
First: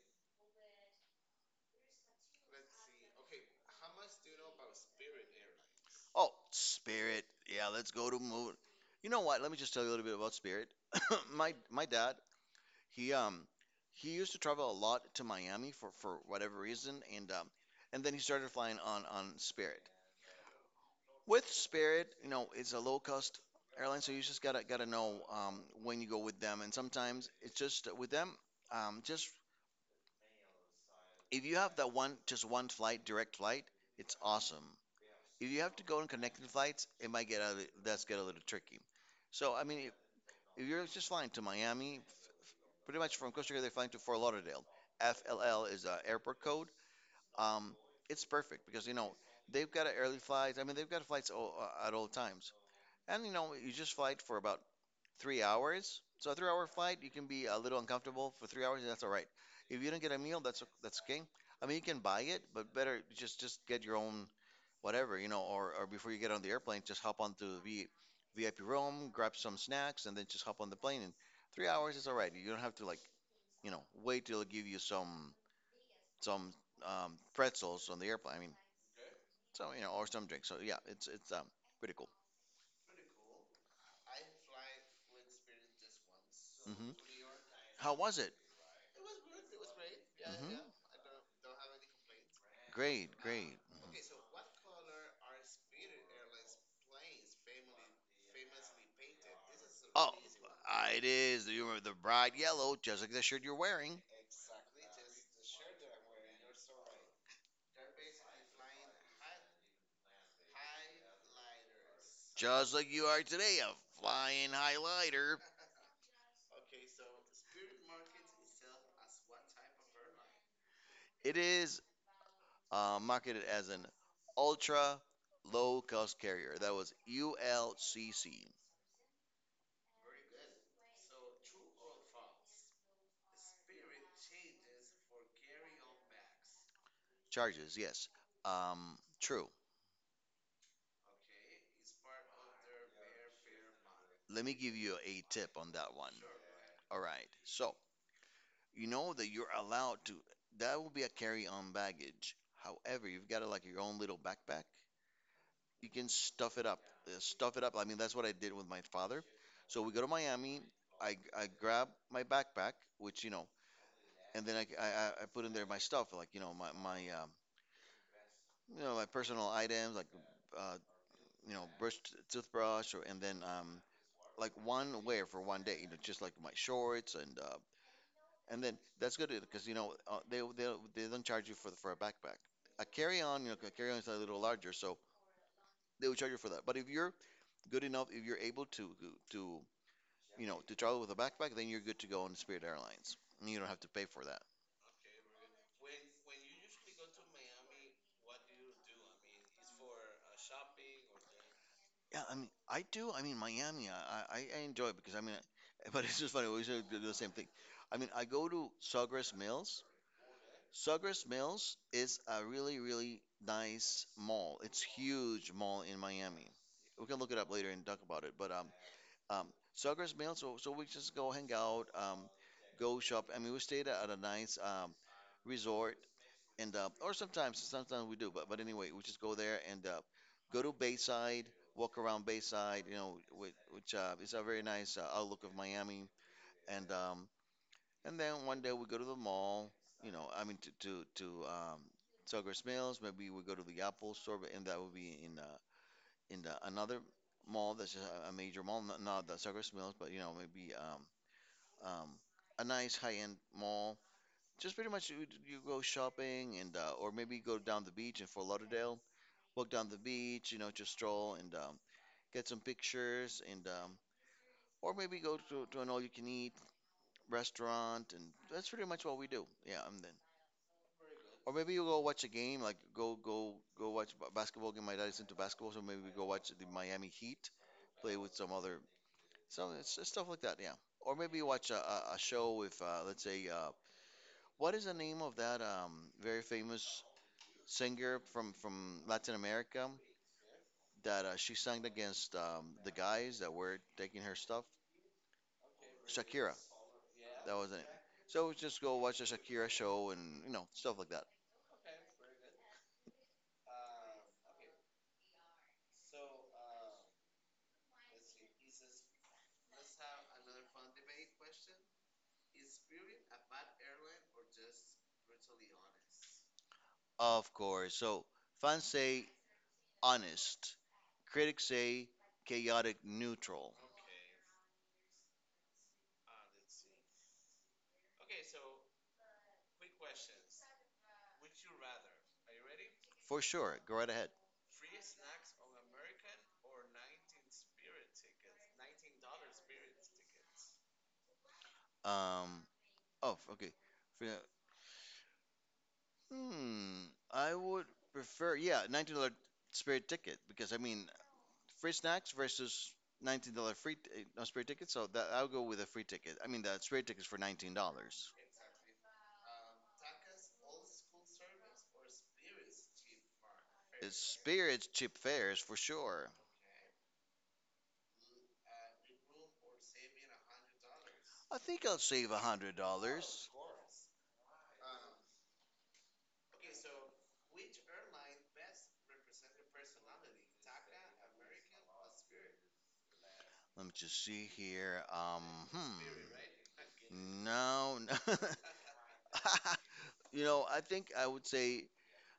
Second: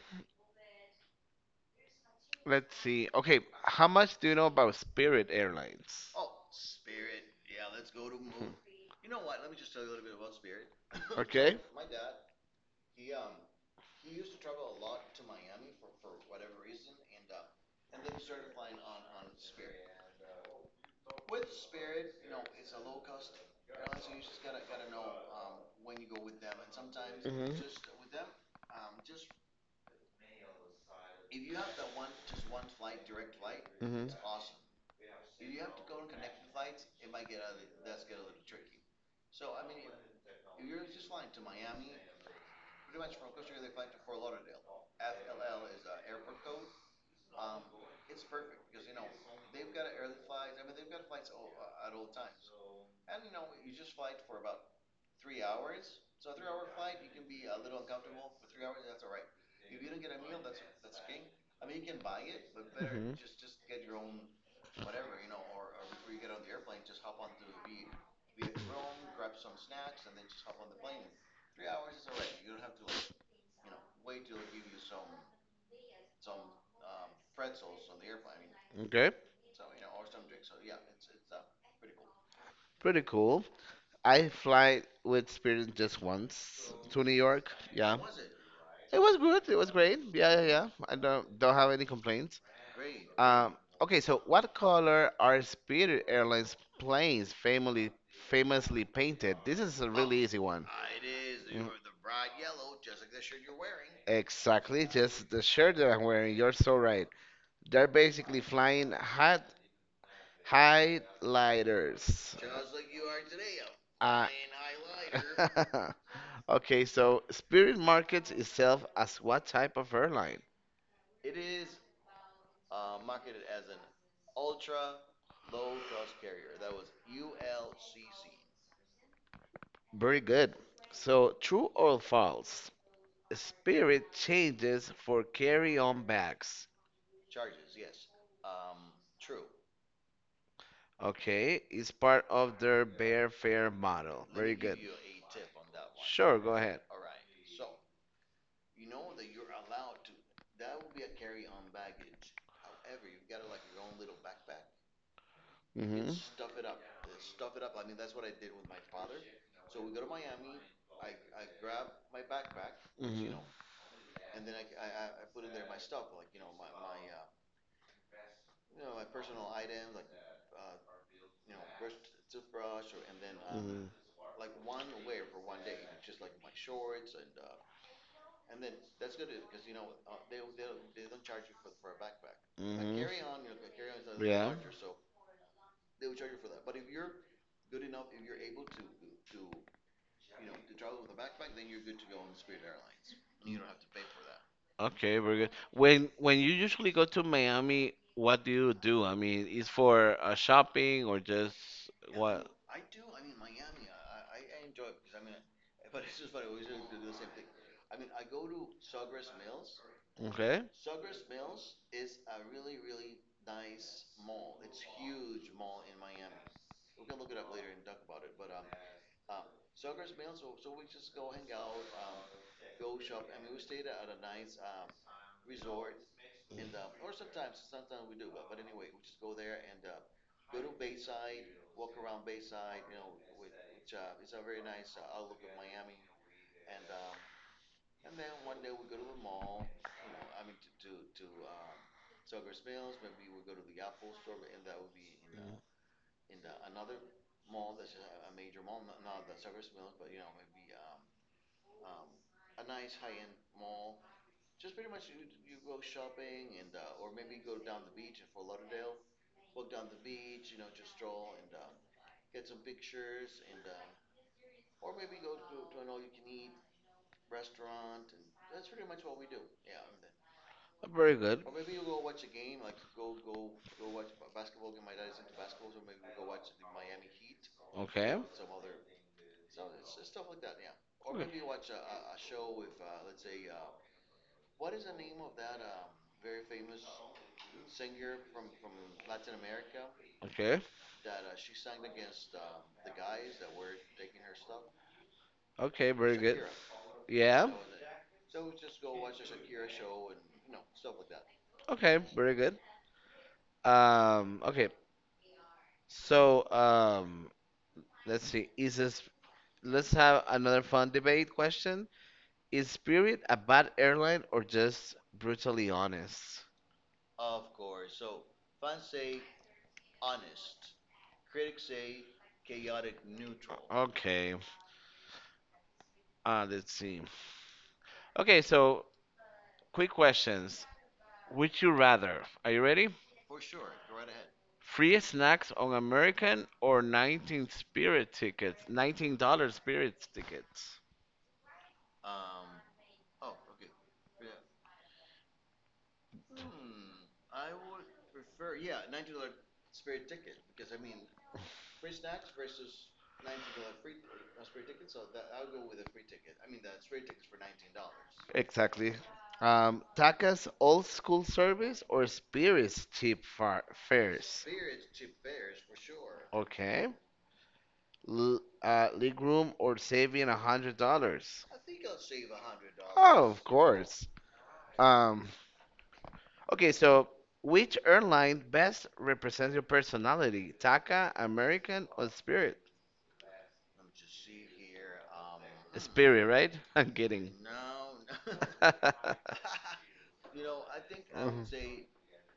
A: let's see. Okay, how much do you know about Spirit Airlines?
B: Oh, Spirit. Yeah, let's go to move.
A: Mhm.
B: You know what? Let me just tell you a little bit about Spirit. my
A: Okay.
B: my dad, he um he used to travel a lot to Miami for for whatever reason, and um and then he started flying on on Spirit. With Spirit, you know, it's a low cost airline, so you just gotta gotta know um when you go with them, and sometimes it's
A: hmm
B: just with them um, just if you have that one, just one flight, direct flight,
A: hmm
B: it's awesome. If you have to go on connecting flights, it might get a, that's get a little tricky. So I mean, if, if you're just flying to Miami, pretty much from Costa Rica, they're flying to Fort Lauderdale. F L L is a airport code. Um, it's perfect because you know they've got a early flights. I mean, they've got flights all, uh, at all times, and you know you just fly it for about three hours. So a three-hour flight, you can be a little uncomfortable for three hours, and that's all right. If you don't get a meal, that's that's okay. I mean, you can buy it, but better
A: hmm
B: just just get your own whatever, you know, or or before you get on the airplane, just hop onto the V I P room, grab some snacks, and then just hop on the plane. And three hours is all right. You don't have to like, you know, wait till they give you some some um, pretzels on the airplane. I mean,
A: Okay,
B: so you know, or some drinks. So yeah, it's it's um, pretty cool.
A: pretty cool. I fly with Spirit just once
B: Hmm.
A: to New York.
B: How
A: Yeah.
B: was it?
A: It was good. It was great. Yeah, yeah,
B: Hmm.
A: yeah. I don't don't have any complaints.
B: Great,
A: Um,
B: great.
A: okay, so what color are Spirit Airlines planes famously famously painted? This is a
B: Oh,
A: really easy one.
B: uh, it is. You
A: Mm.
B: remember the bright yellow, just like the shirt you're wearing.
A: Exactly, just the shirt that I'm wearing. You're so right. They're basically flying hot highlighters.
B: Just like you are today, a
A: Uh,
B: flying highlighter.
A: Okay, so Spirit markets itself as what type of airline?
B: It is uh, marketed as an ultra low cost carrier. That was U L C C.
A: Very good. So, true or false? Spirit changes for carry-on bags.
B: Charges, yes. Um, true.
A: Okay, it's part of their Bear Fare model.
B: Let me
A: Very
B: give
A: good.
B: you a tip on that one.
A: Sure, go ahead.
B: All right. So, you know that you're allowed to. That will be a carry-on baggage, however you've got a, like your own little backpack you
A: Mhm.
B: can
A: Mhm.
B: stuff it up uh, stuff it up I mean, that's what I did with my father. So we go to Miami. i, I grab my backpack, which you know and then I, I, I- put in there my stuff, like you know my, my um, you know my personal items, like uh, you know brush toothbrush. Or And then um, like one wear for one day, you know, just like my shorts and uh, And then that's good because you know uh, they they they don't charge you for the, for a backpack. A
A: Mhm.
B: carry-on, you know, a carry-on is a little
A: Mhm.
B: larger, so they will charge you for that. But if you're good enough, if you're able to to you know to travel with a backpack, then you're good to go on Spirit Airlines. And you don't have to pay for that.
A: that. Okay, very good. When when you usually go to Miami, what do you do? I mean, is for, uh, shopping or just
B: Yeah, I mean, I do. I mean, Miami, I I, I enjoy it because I mean, but it's just funny. We should do the same thing. I mean, I go to Sawgrass Mills.
A: do. okay.
B: Sugars Mills is a really, really nice mall. It's huge mall in Miami. We can look it up later and talk about it. But um, um, Sugars Mills, so, so we just go hang out, um, go shop. I mean, we stayed at a nice um, resort, and uh, or sometimes sometimes we do. But but anyway, we just go there and uh, go to Bayside, walk around Bayside. You know, which, which uh, is a very nice uh, outlook of Miami. And um, and then one day we go to the mall. You know, I mean to to to um, Sugars Mills. Maybe we go to the Apple Store, but and that would be in uh,
A: Uh,
B: in the, another mall that's just a, a major mall, not, not the Sugars Mills, but you know maybe um, um, a nice high-end mall. Just pretty much you, you go shopping and uh, or maybe go down the beach in Fort Lauderdale, walk down the beach, you know, just stroll and um, get some pictures and um, or maybe go to, to an all-you-can-eat restaurant, and that's pretty much what we do. Yeah, and then
A: very good.
B: or maybe you go watch a game, like go go go watch b- basketball game. My dad is into basketball, so maybe we go watch the Miami Heat play
A: Okay.
B: with some other, some it's just stuff like that. Yeah. Or maybe you watch a, a, a show with, uh, let's say, uh, what is the name of that um, very famous singer from from Latin America
A: Okay.
B: that, uh, she sang against, um, the guys that were taking her stuff.
A: Okay, very good.
B: Shakira.
A: Yeah.
B: That was it. So just go watch a Shakira show, and you know stuff like that.
A: Okay, very good. Um, okay. So, um, let's see. Is this, let's have another fun debate question. Is Spirit a bad airline or just brutally honest?
B: Of course. So fans say honest. Critics say chaotic neutral.
A: Okay. Uh, let's see. Okay, so quick questions. Would you rather? Are you ready?
B: For sure. Go right ahead.
A: Free snacks on American or nineteen Spirit tickets? nineteen dollars Spirit tickets.
B: Um. Oh, okay. For, hmm. I would prefer. Yeah, nineteen dollar spirit ticket, because I mean, free snacks versus nineteen dollar free, t- eh, no spirit ticket. So that I'll go with a free ticket. I mean, the spirit tickets for nineteen dollars.
A: Exactly. Um, Taka's old school service or Spirit's cheap far
B: It's
A: fares?
B: spirits cheap fares for sure.
A: Okay. L uh, league room or saving a hundred dollars?
B: I think I'll save a hundred
A: Oh, of
B: dollars.
A: course. Um, okay, so which airline best represents your personality? Taka, American, or Spirit?
B: Let me just see here. Um,
A: Spirit, right? I'm kidding.
B: hmm. No, no. You know, I think I would
A: Mhm.
B: say,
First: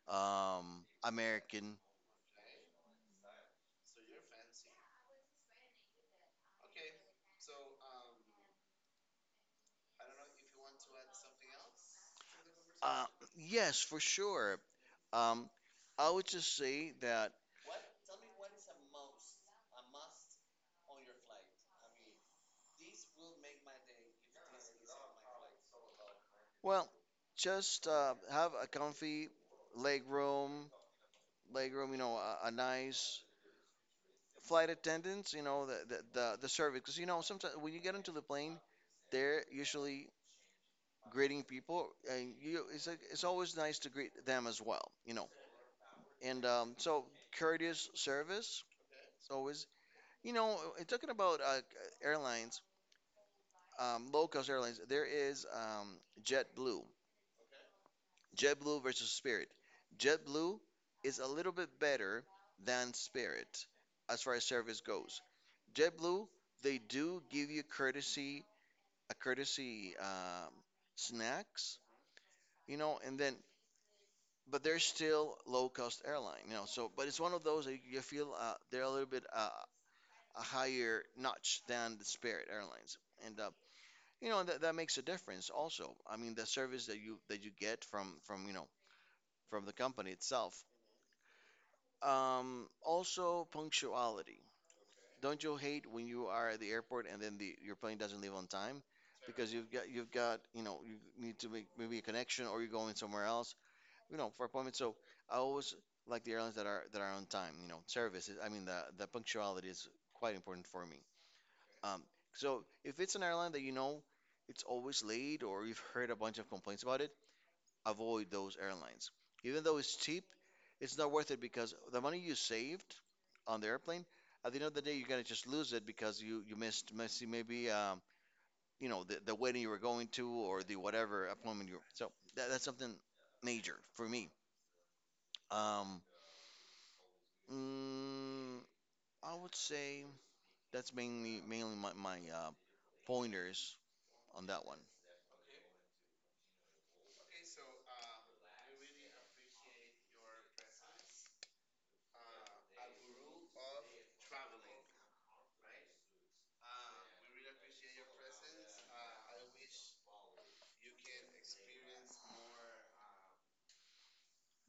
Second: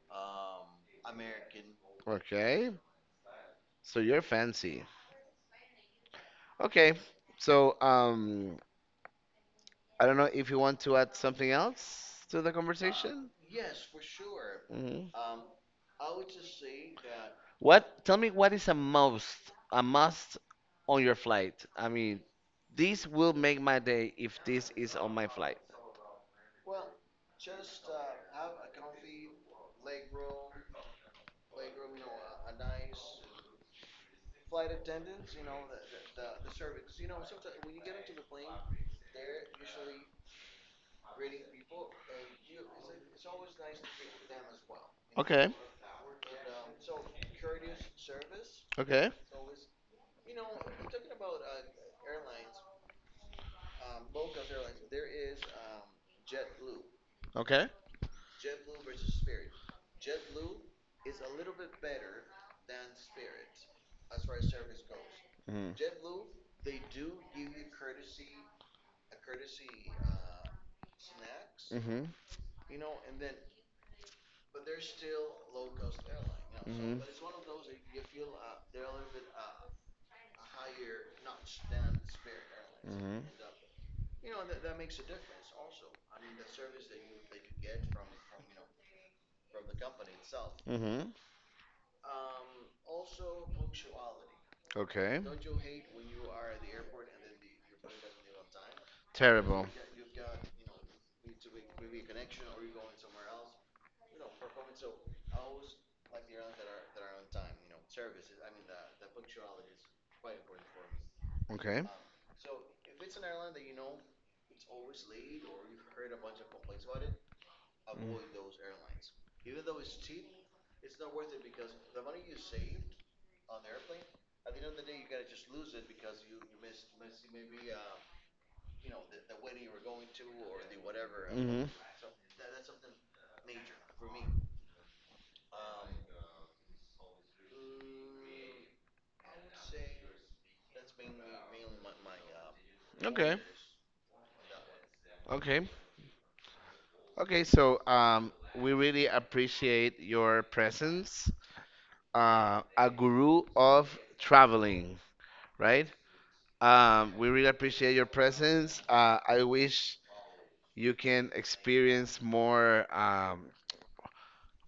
B: um, American.
A: Okay, so you're fancy. Okay, so, um, I don't know if you want to add something else to the
B: Uh,
A: conversation.
B: yes, for sure.
A: Hmm
B: Um, I would just say that,
A: What? Tell me what is a must, a must on your flight. I mean, this will make my day if this is on my flight.
B: well, just uh, have a comfy leg room, leg room, you know, a, a nice flight attendants, you know, the, the, the, the service. Because, you know, sometimes when you get into the plane, they're usually greeting people, and you it's like, it's always nice to greet them as well, you know.
A: Okay,
B: And um, so, courteous service,
A: okay,
B: it's always you know. uh, Talking about, uh, airlines, um, low cost airlines, there is, um, JetBlue.
A: okay.
B: JetBlue versus Spirit. JetBlue is a little bit better than Spirit as far as service goes. JetBlue, they do give you courtesy a courtesy, um, snacks,
A: Mm-hmm. Mm-hmm.
B: you know, and then but they're still low cost airline, you know. So, but it's
A: Mm-hmm.
B: one of those that you feel, uh, they're a little bit, uh, a higher notch than the Spirit Airlines,
A: Mm-hmm.
B: and uh, you know, that, that makes a difference. Also, I mean, the service that you that you get from from you know from the company itself.
A: Mm-hmm.
B: Um, also, punctuality.
A: Okay.
B: Don't you hate when you are at the airport and then the your plane doesn't leave on time, because
A: Terrible.
B: you've got you've got you know you need to make maybe a connection or you're going somewhere else, you know, for appointments. So I always like the airlines that are that are on time. You know, services. I mean, the the punctuality is quite important for me.
A: Okay.
B: Um, so, if it's an airline that, you know, it's always late or you've heard a bunch of complaints about it, avoid those airlines. Even though it's cheap, it's not worth it, because the money you saved on the airplane, at the end of the day, you're gonna just lose it because you you missed missed maybe, um, you know the, the wedding you were going to or the whatever
A: hmm
B: appointment you. So that, that's something major for me. Um, Mm, I would say that's mainly mainly my, my uh,
A: Okay.
B: pointers on that one.
A: Okay. Okay. So, um, we really appreciate your presence. Uh, a guru of traveling, right? Um, we really appreciate your presence. Uh, I wish you can experience more, um,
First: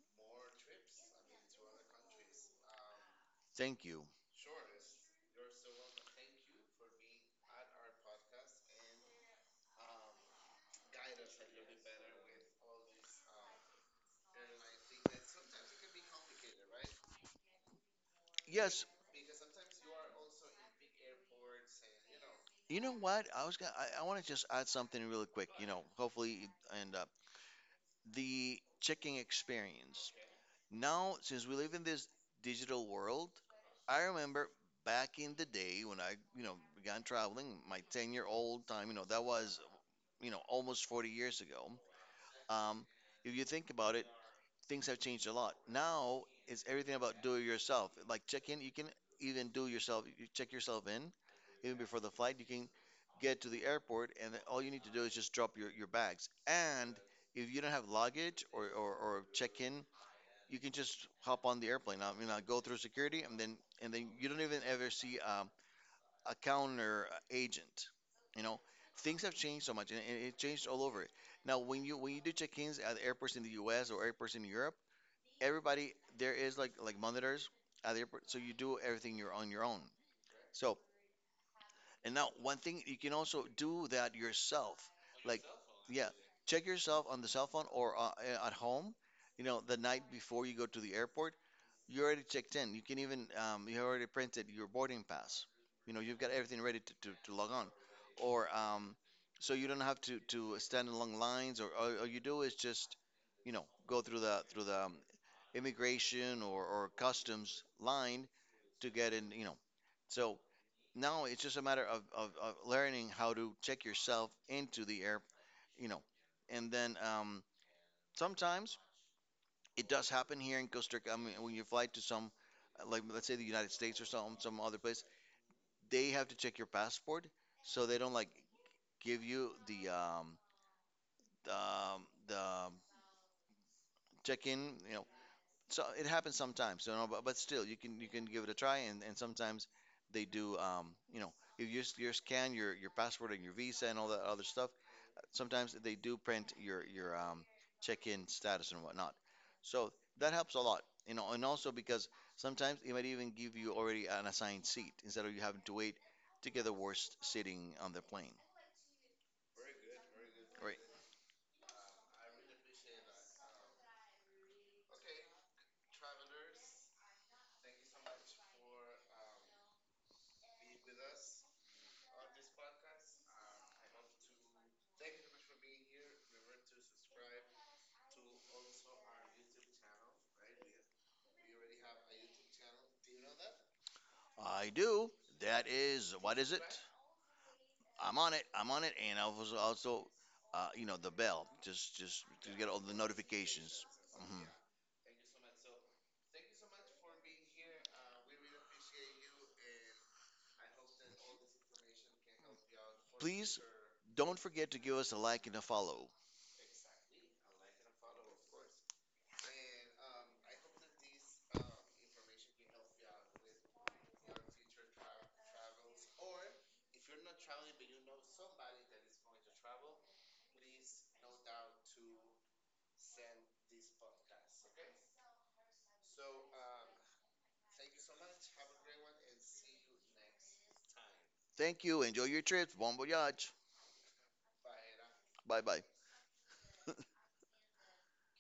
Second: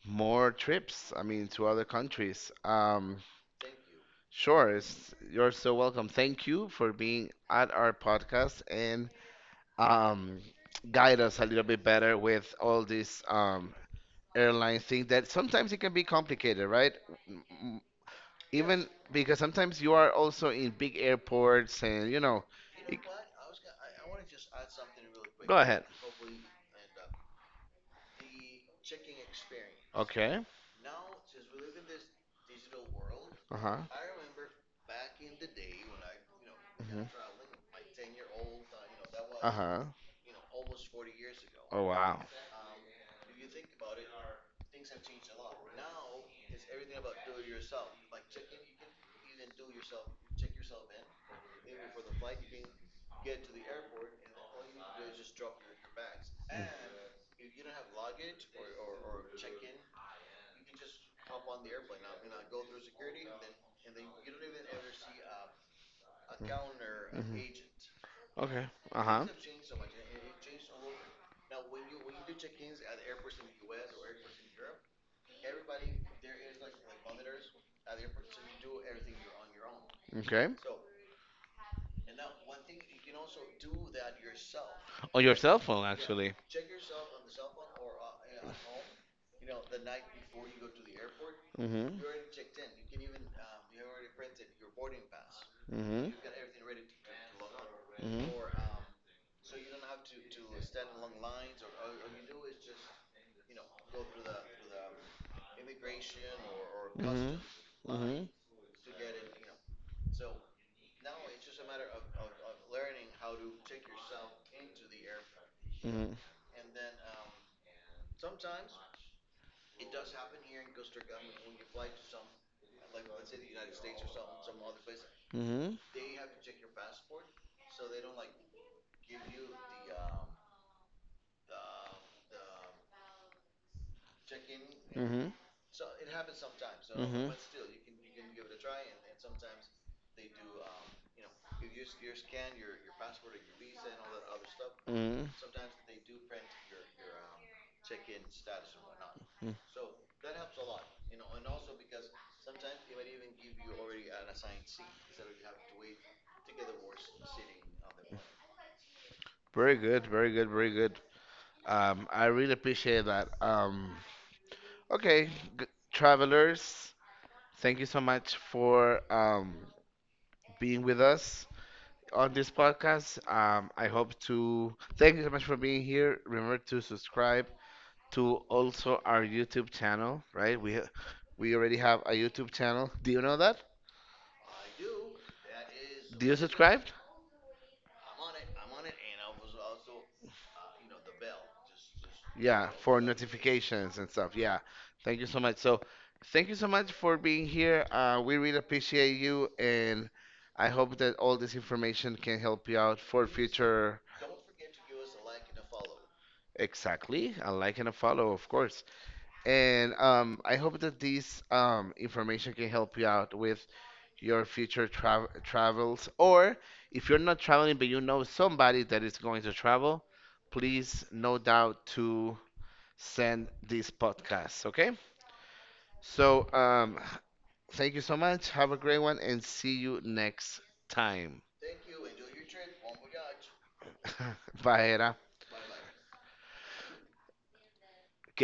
A: more trips. I mean, to other countries. Um,
B: Thank you.
A: sure. It's, you're so welcome. Thank you for being at our podcast and, um, guide us a little bit better with all these, um, airline things that sometimes it can be complicated, right? M- m-
B: Yes,
A: Even because sometimes you are also in big airports and you know.
B: you know
A: it-
B: what? I was gonna, I, I want to just add something really quick.
A: Go
B: You know,
A: ahead.
B: hopefully it end up the checking experience.
A: Okay.
B: Now, since we live in this digital world,
A: Uh huh.
B: I remember back in the day when I, you know, began
A: hmm
B: traveling, my ten-year-old time, you know, that
A: Uh
B: was,
A: huh.
B: you know, almost forty years ago.
A: Oh wow.
B: Um, if you think about it, things have changed a lot. Now it's everything about do it yourself. Like check in, you can even do yourself. You check yourself in, even before the flight. You can get to the airport, and then all you need to do is just drop your, your bags. And if you don't have luggage, or, or, or check in, you can just hop on the airplane. I mean, I go through security, and then and then you don't even ever see, um, a counter
A: Mhm.
B: agent. You know,
A: Okay. Uh
B: things
A: huh.
B: have changed so much, and it it changed all over. Now, when you when you do check-ins at airports in the U S or airports in Europe, everybody there is like like monitors at the airport, so you do everything, you're on your own.
A: Okay.
B: So and now one thing you can also do that yourself,
A: On your
B: like,
A: cell phone,
B: yeah,
A: actually.
B: check yourself on the cell phone or, uh, uh, at home. You know, the night before you go to the airport,
A: Mm-hmm.
B: you already checked in. You can even um, you already printed your boarding pass. You know,
A: Mm-hmm.
B: you've got everything ready to, to, to, log on, or
A: Mm-hmm.
B: um, so you don't have to to stand in long lines, or all, all you do is just you know go through the through the um, immigration or, or
A: Mm-hmm. custom
B: customs line to get in, you know. So now it's just a matter of, of, of, learning how to check yourself into the air, you know.
A: Mm-hmm.
B: And then, um, sometimes it does happen here in Costa Rica. I mean, when you fly to some, like let's say, the United States or some some other place,
A: Mm-hmm.
B: they have to check your passport, so they don't like give you the, um, the, um, the check-in, you
A: Mm-hmm.
B: know,
A: Mm-hmm.
B: so it happens sometimes, you know, but,
A: Mm-hmm.
B: but still you can you can give it a try, and, and sometimes they do, um, you know, if you just you scan your, your passport and your visa and all that other stuff,
A: Mm-hmm.
B: sometimes they do print your your um, check-in status and whatnot,
A: Mm.
B: so that helps a lot, you know. And also, because sometimes it might even give you already an assigned seat instead of you having to wait to get the worst sitting on the plane,
A: Very good, very good, very
B: right?
A: good. Um, I really appreciate that. Um, okay, g travelers, thank you so much for, um, being with us on this podcast. Um, I hope to thank you so much for being here. Remember to subscribe to also our YouTube channel, right? We ha- we already have a YouTube channel. Do you know that?
B: I do. That is
A: Do you
B: what is it?
A: subscribe?
B: I'm on it. I'm on it, and I was also, uh, you know, the bell just just to
A: Yeah,
B: get all the
A: for
B: notifications.
A: notifications and stuff.
B: Hmm.
A: Yeah. Thank you so much. So, thank you so much for being here. Uh, we really appreciate you, and I hope that all this information can help you out for
B: Please
A: future.
B: don't forget to give us a like and a follow.
A: Exactly. A like and a follow, of course. And, um, I hope that this, um, information can help you out with your future tra- travels. Or if you're not traveling, but you know somebody that is going to travel, please, no doubt, to send this podcast. Okay. So, um, thank you so much. Have a great one and see you next time.
B: Thank you. Enjoy your trip. Bon voyage.
A: Bye, Era.
B: Bye bye.